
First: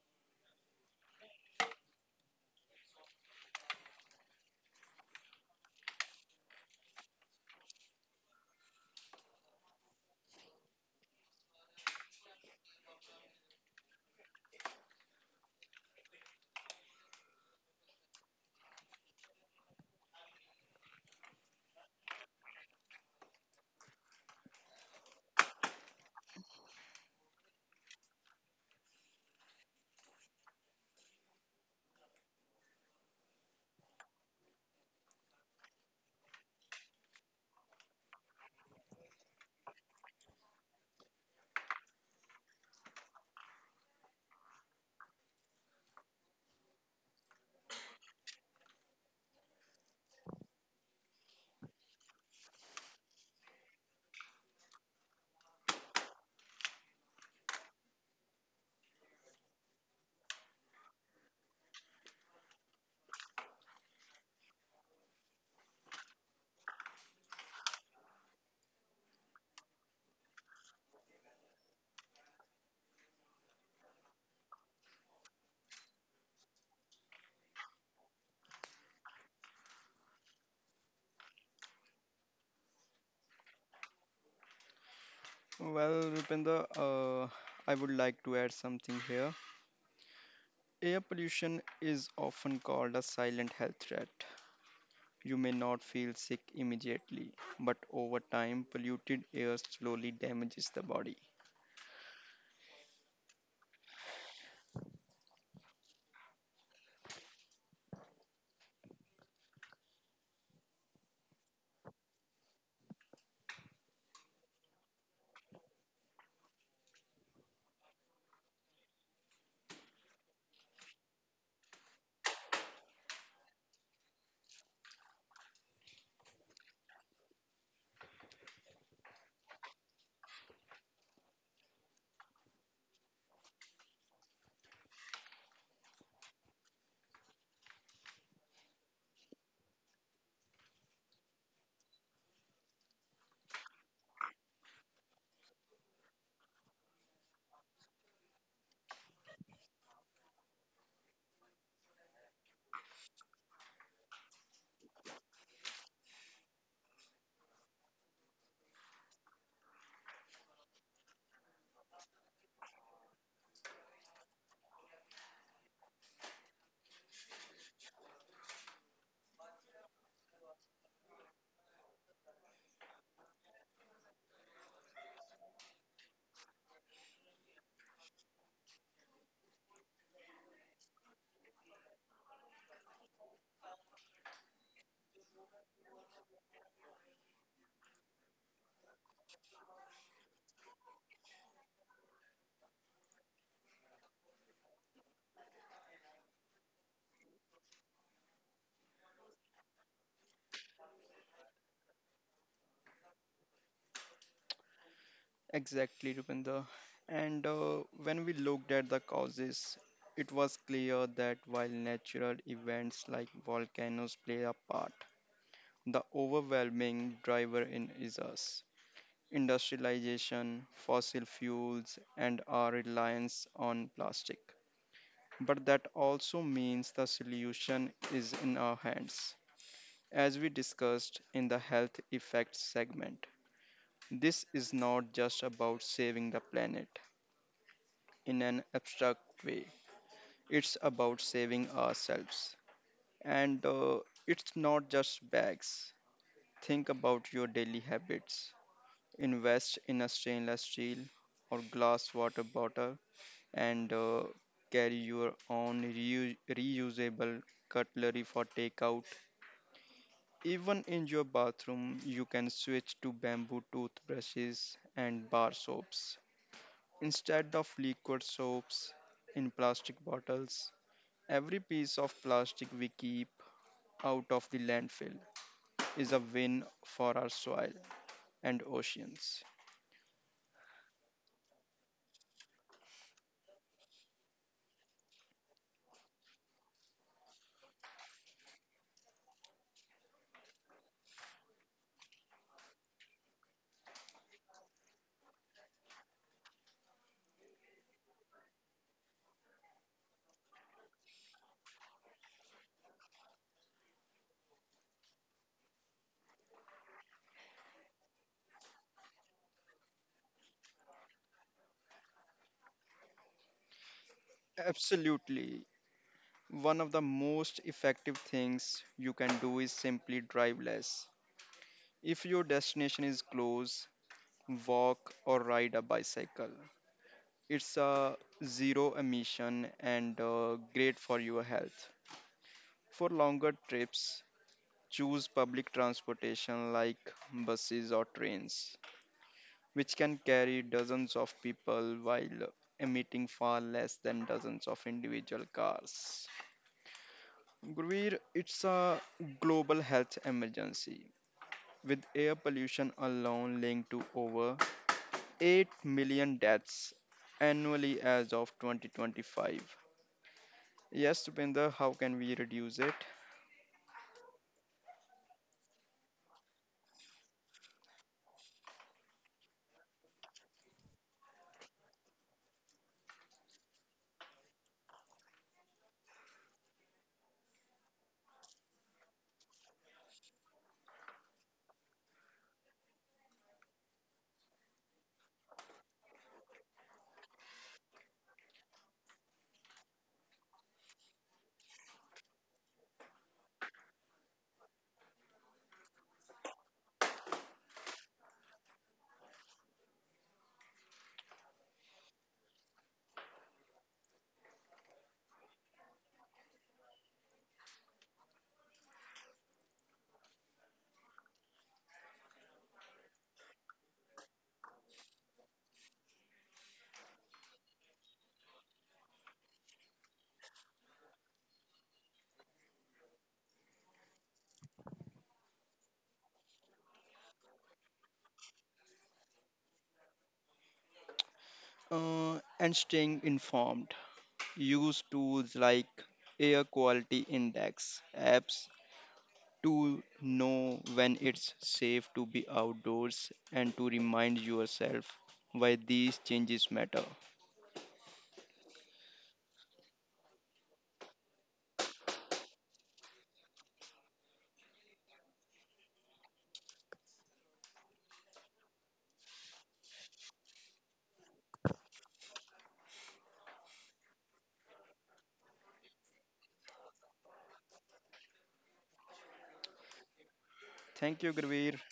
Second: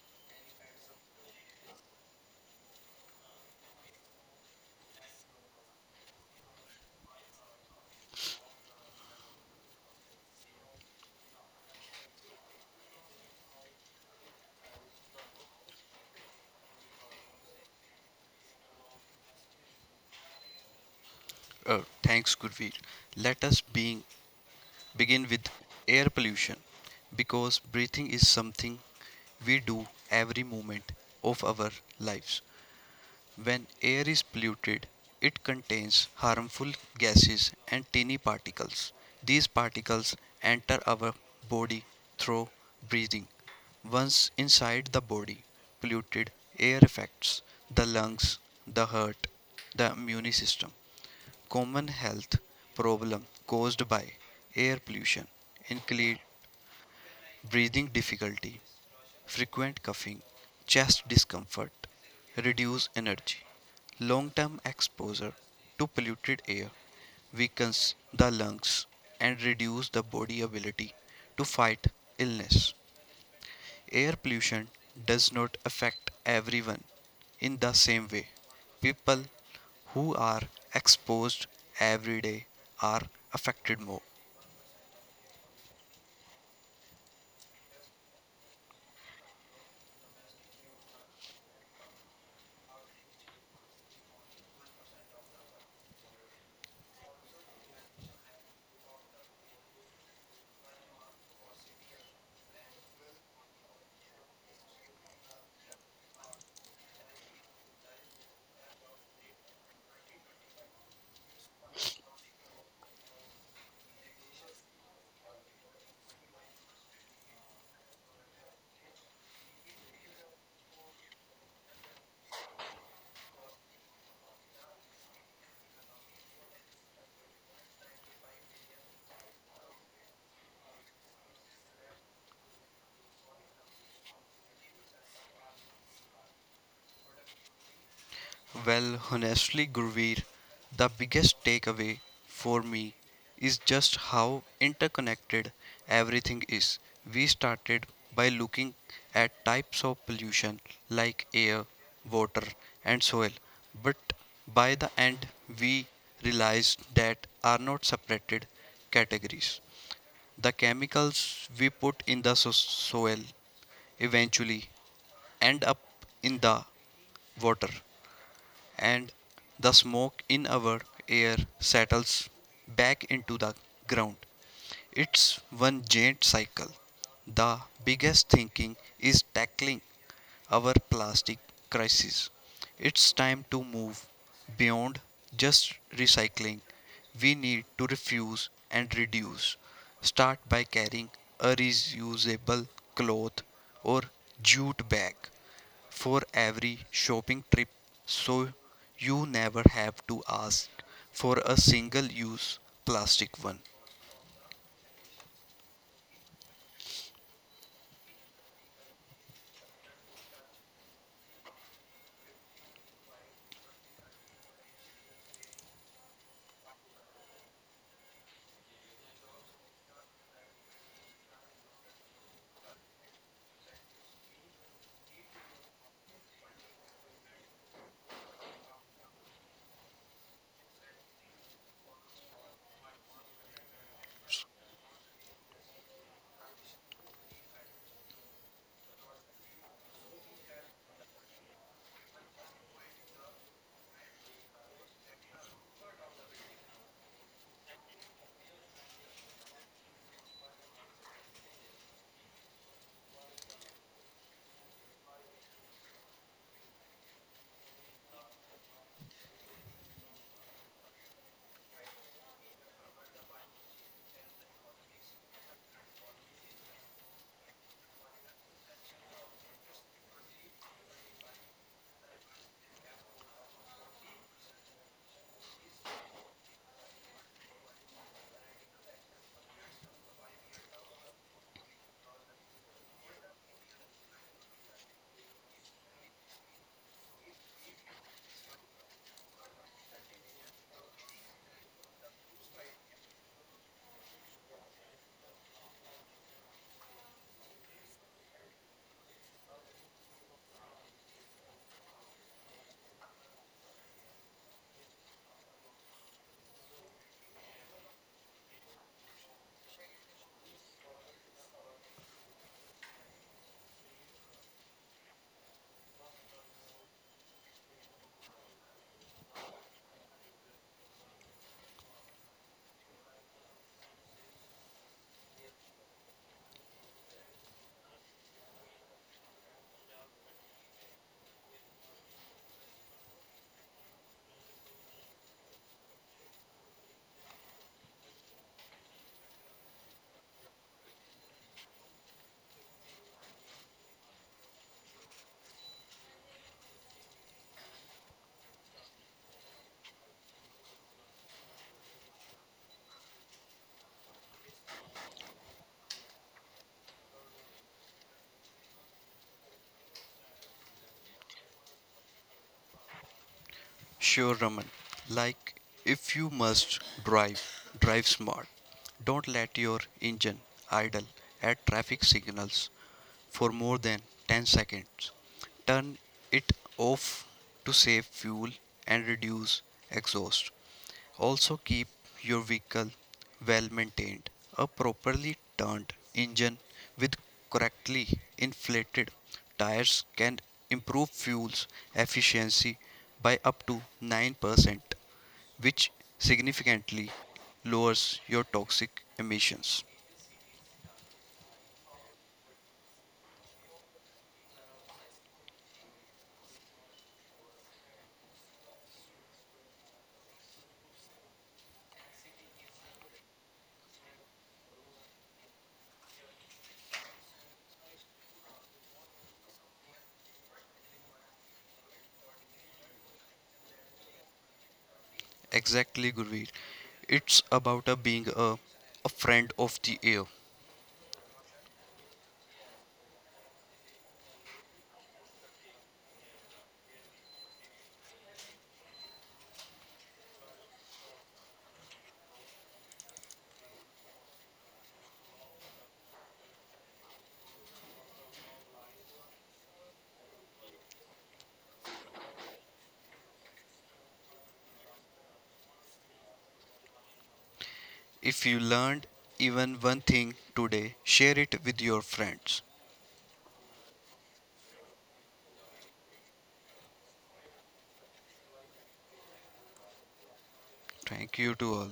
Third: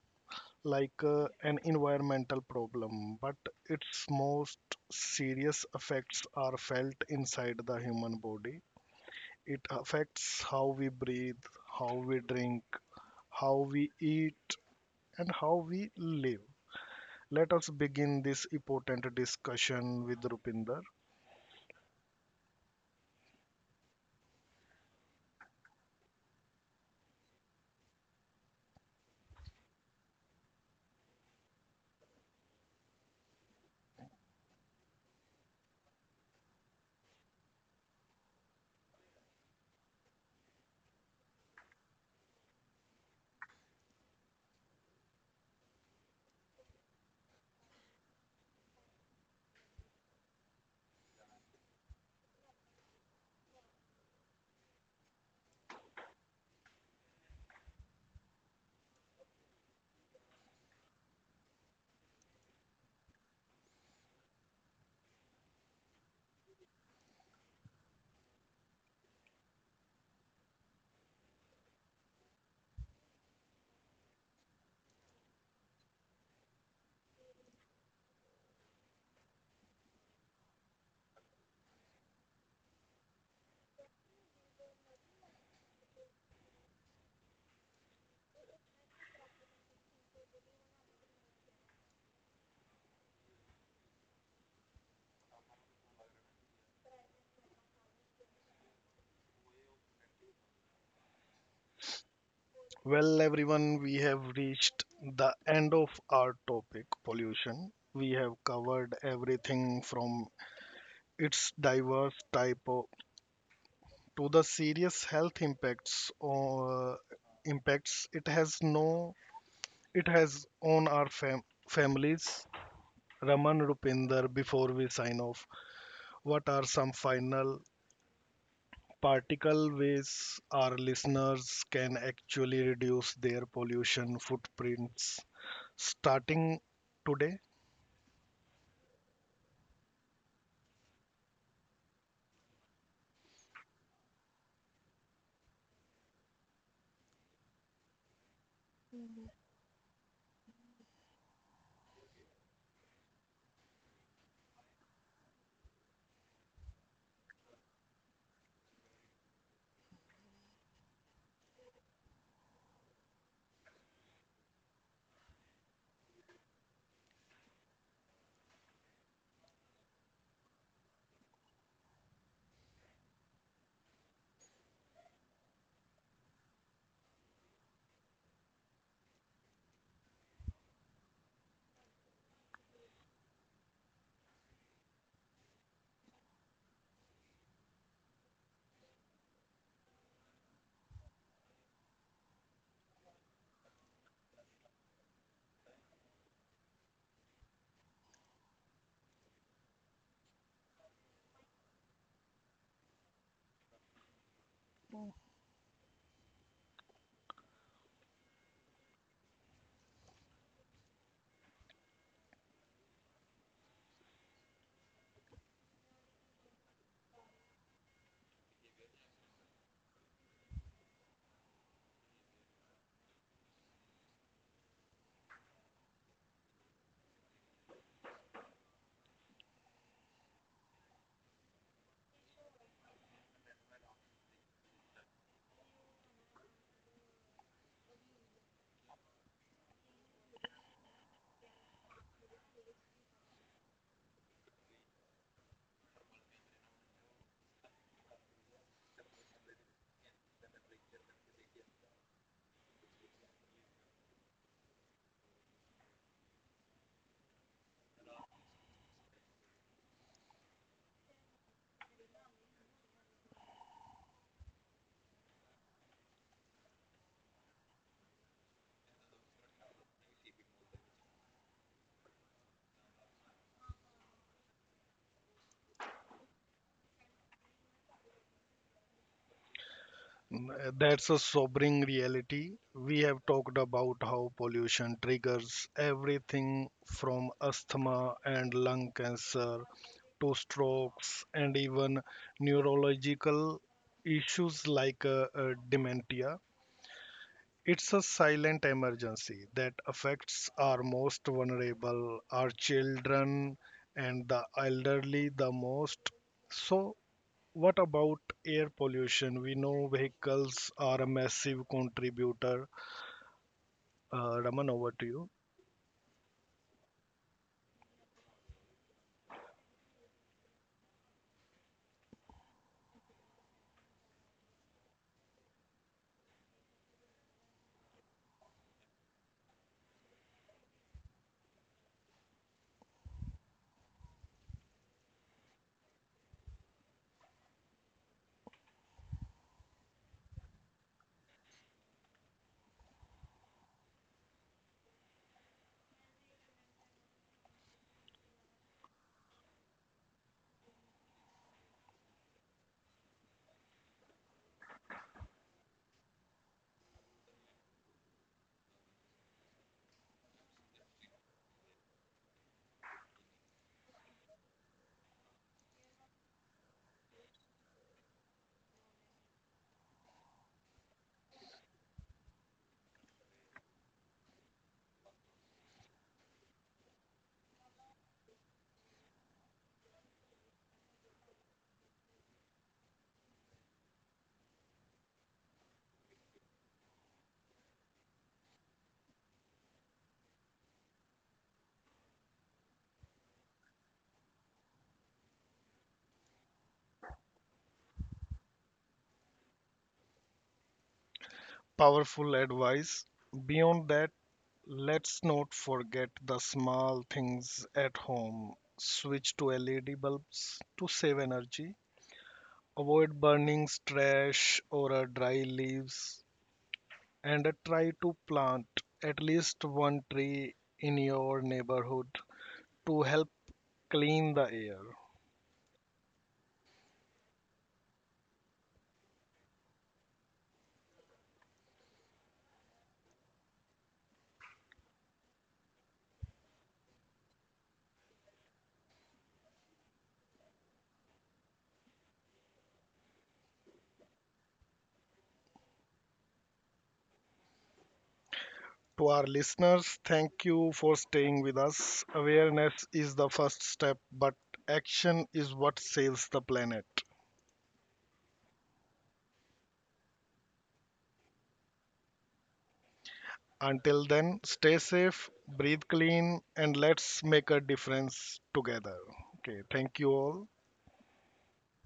S1: like uh, an environmental problem, but its most serious effects are felt inside the human body. It affects how we breathe, how we drink, how we eat, and how we live. Let us begin this important discussion with Rupinder.
S2: Uh, thanks, Gurveer. Let us being, begin with air pollution because breathing is something we do every moment of our lives. When air is polluted, it contains harmful gases and tiny particles. These particles enter our body through breathing. Once inside the body, polluted air affects the lungs, the heart, the immune system. Common health problem caused by air pollution include breathing difficulty, frequent coughing, chest discomfort, reduced energy. Long-term exposure to polluted air weakens the lungs and reduces the body ability to fight illness. Air pollution does not affect everyone in the same way. People who are exposed every day are affected more.
S3: Well, Rupinder, uh, I would like to add something here. Air pollution is often called a silent health threat. You may not feel sick immediately, but over time, polluted air slowly damages the body.
S1: Well, everyone, we have reached the end of our topic pollution. We have covered everything from its diverse type of- to the serious health impacts or impacts it has no it has on our fam- families. Raman Rupinder, before we sign off, what are some final practical ways our listeners can actually reduce their pollution footprints starting today.
S2: Well, honestly, Gurveer, the biggest takeaway for me is just how interconnected everything is. We started by looking at types of pollution like air, water, and soil, but by the end, we realized that are not separated categories. The chemicals we put in the so- soil eventually end up in the water, and the smoke in our air settles back into the ground. It's one giant cycle. The biggest thinking is tackling our plastic crisis. It's time to move beyond just recycling. We need to refuse and reduce. Start by carrying a reusable cloth or jute bag for every shopping trip so you never have to ask for a single use plastic one.
S3: Exactly, Rupinder. And uh, when we looked at the causes, it was clear that while natural events like volcanoes play a part, the overwhelming driver in is us industrialization, fossil fuels, and our reliance on plastic. But that also means the solution is in our hands. As we discussed in the health effects segment, this is not just about saving the planet in an abstract way, it's about saving ourselves. And uh, it's not just bags. Think about your daily habits. Invest in a stainless steel or glass water bottle and uh, carry your own reu- reusable cutlery for takeout. Even in your bathroom, you can switch to bamboo toothbrushes and bar soaps instead of liquid soaps in plastic bottles. Every piece of plastic we keep out of the landfill is a win for our soil and oceans.
S1: Mm, that's a sobering reality. We have talked about how pollution triggers everything from asthma and lung cancer to strokes and even neurological issues like uh, uh, dementia. It's a silent emergency that affects our most vulnerable, our children and the elderly the most. So, what about air pollution? We know vehicles are a massive contributor. Uh, Raman, over to you.
S3: Absolutely. One of the most effective things you can do is simply drive less. If your destination is close, walk or ride a bicycle. It's a zero emission and uh, great for your health. For longer trips, choose public transportation like buses or trains, which can carry dozens of people while emitting far less than dozens of individual cars. Gurveer, it's a global health emergency with air pollution alone linked to over eight million deaths annually as of twenty twenty-five. Yes, Supinder, how can we reduce it?
S2: Sure, Raman, like if you must drive, drive smart. Don't let your engine idle at traffic signals for more than ten seconds. Turn it off to save fuel and reduce exhaust. Also, keep your vehicle well maintained. A properly turned engine with correctly inflated tires can improve fuel's efficiency by up to nine percent, which significantly lowers your toxic emissions.
S1: Powerful advice. Beyond that, let's not forget the small things at home. Switch to L E D bulbs to save energy. Avoid burning trash or uh, dry leaves and try to plant at least one tree in your neighborhood to help clean the air.
S2: Exactly, Gurveer. It's about a being a, a friend of the air.
S3: Uh, and staying informed. Use tools like Air Quality Index apps to know when it's safe to be outdoors and to remind yourself why these changes matter.
S1: To our listeners, thank you for staying with us. Awareness is the first step, but action is what saves the planet.
S2: If you learned even one thing today, share it with your friends.
S1: Until then, stay safe, breathe clean, and let's make a difference together. Okay, thank you all.
S3: Thank you,
S2: Thank you to
S3: Gravir.
S2: all.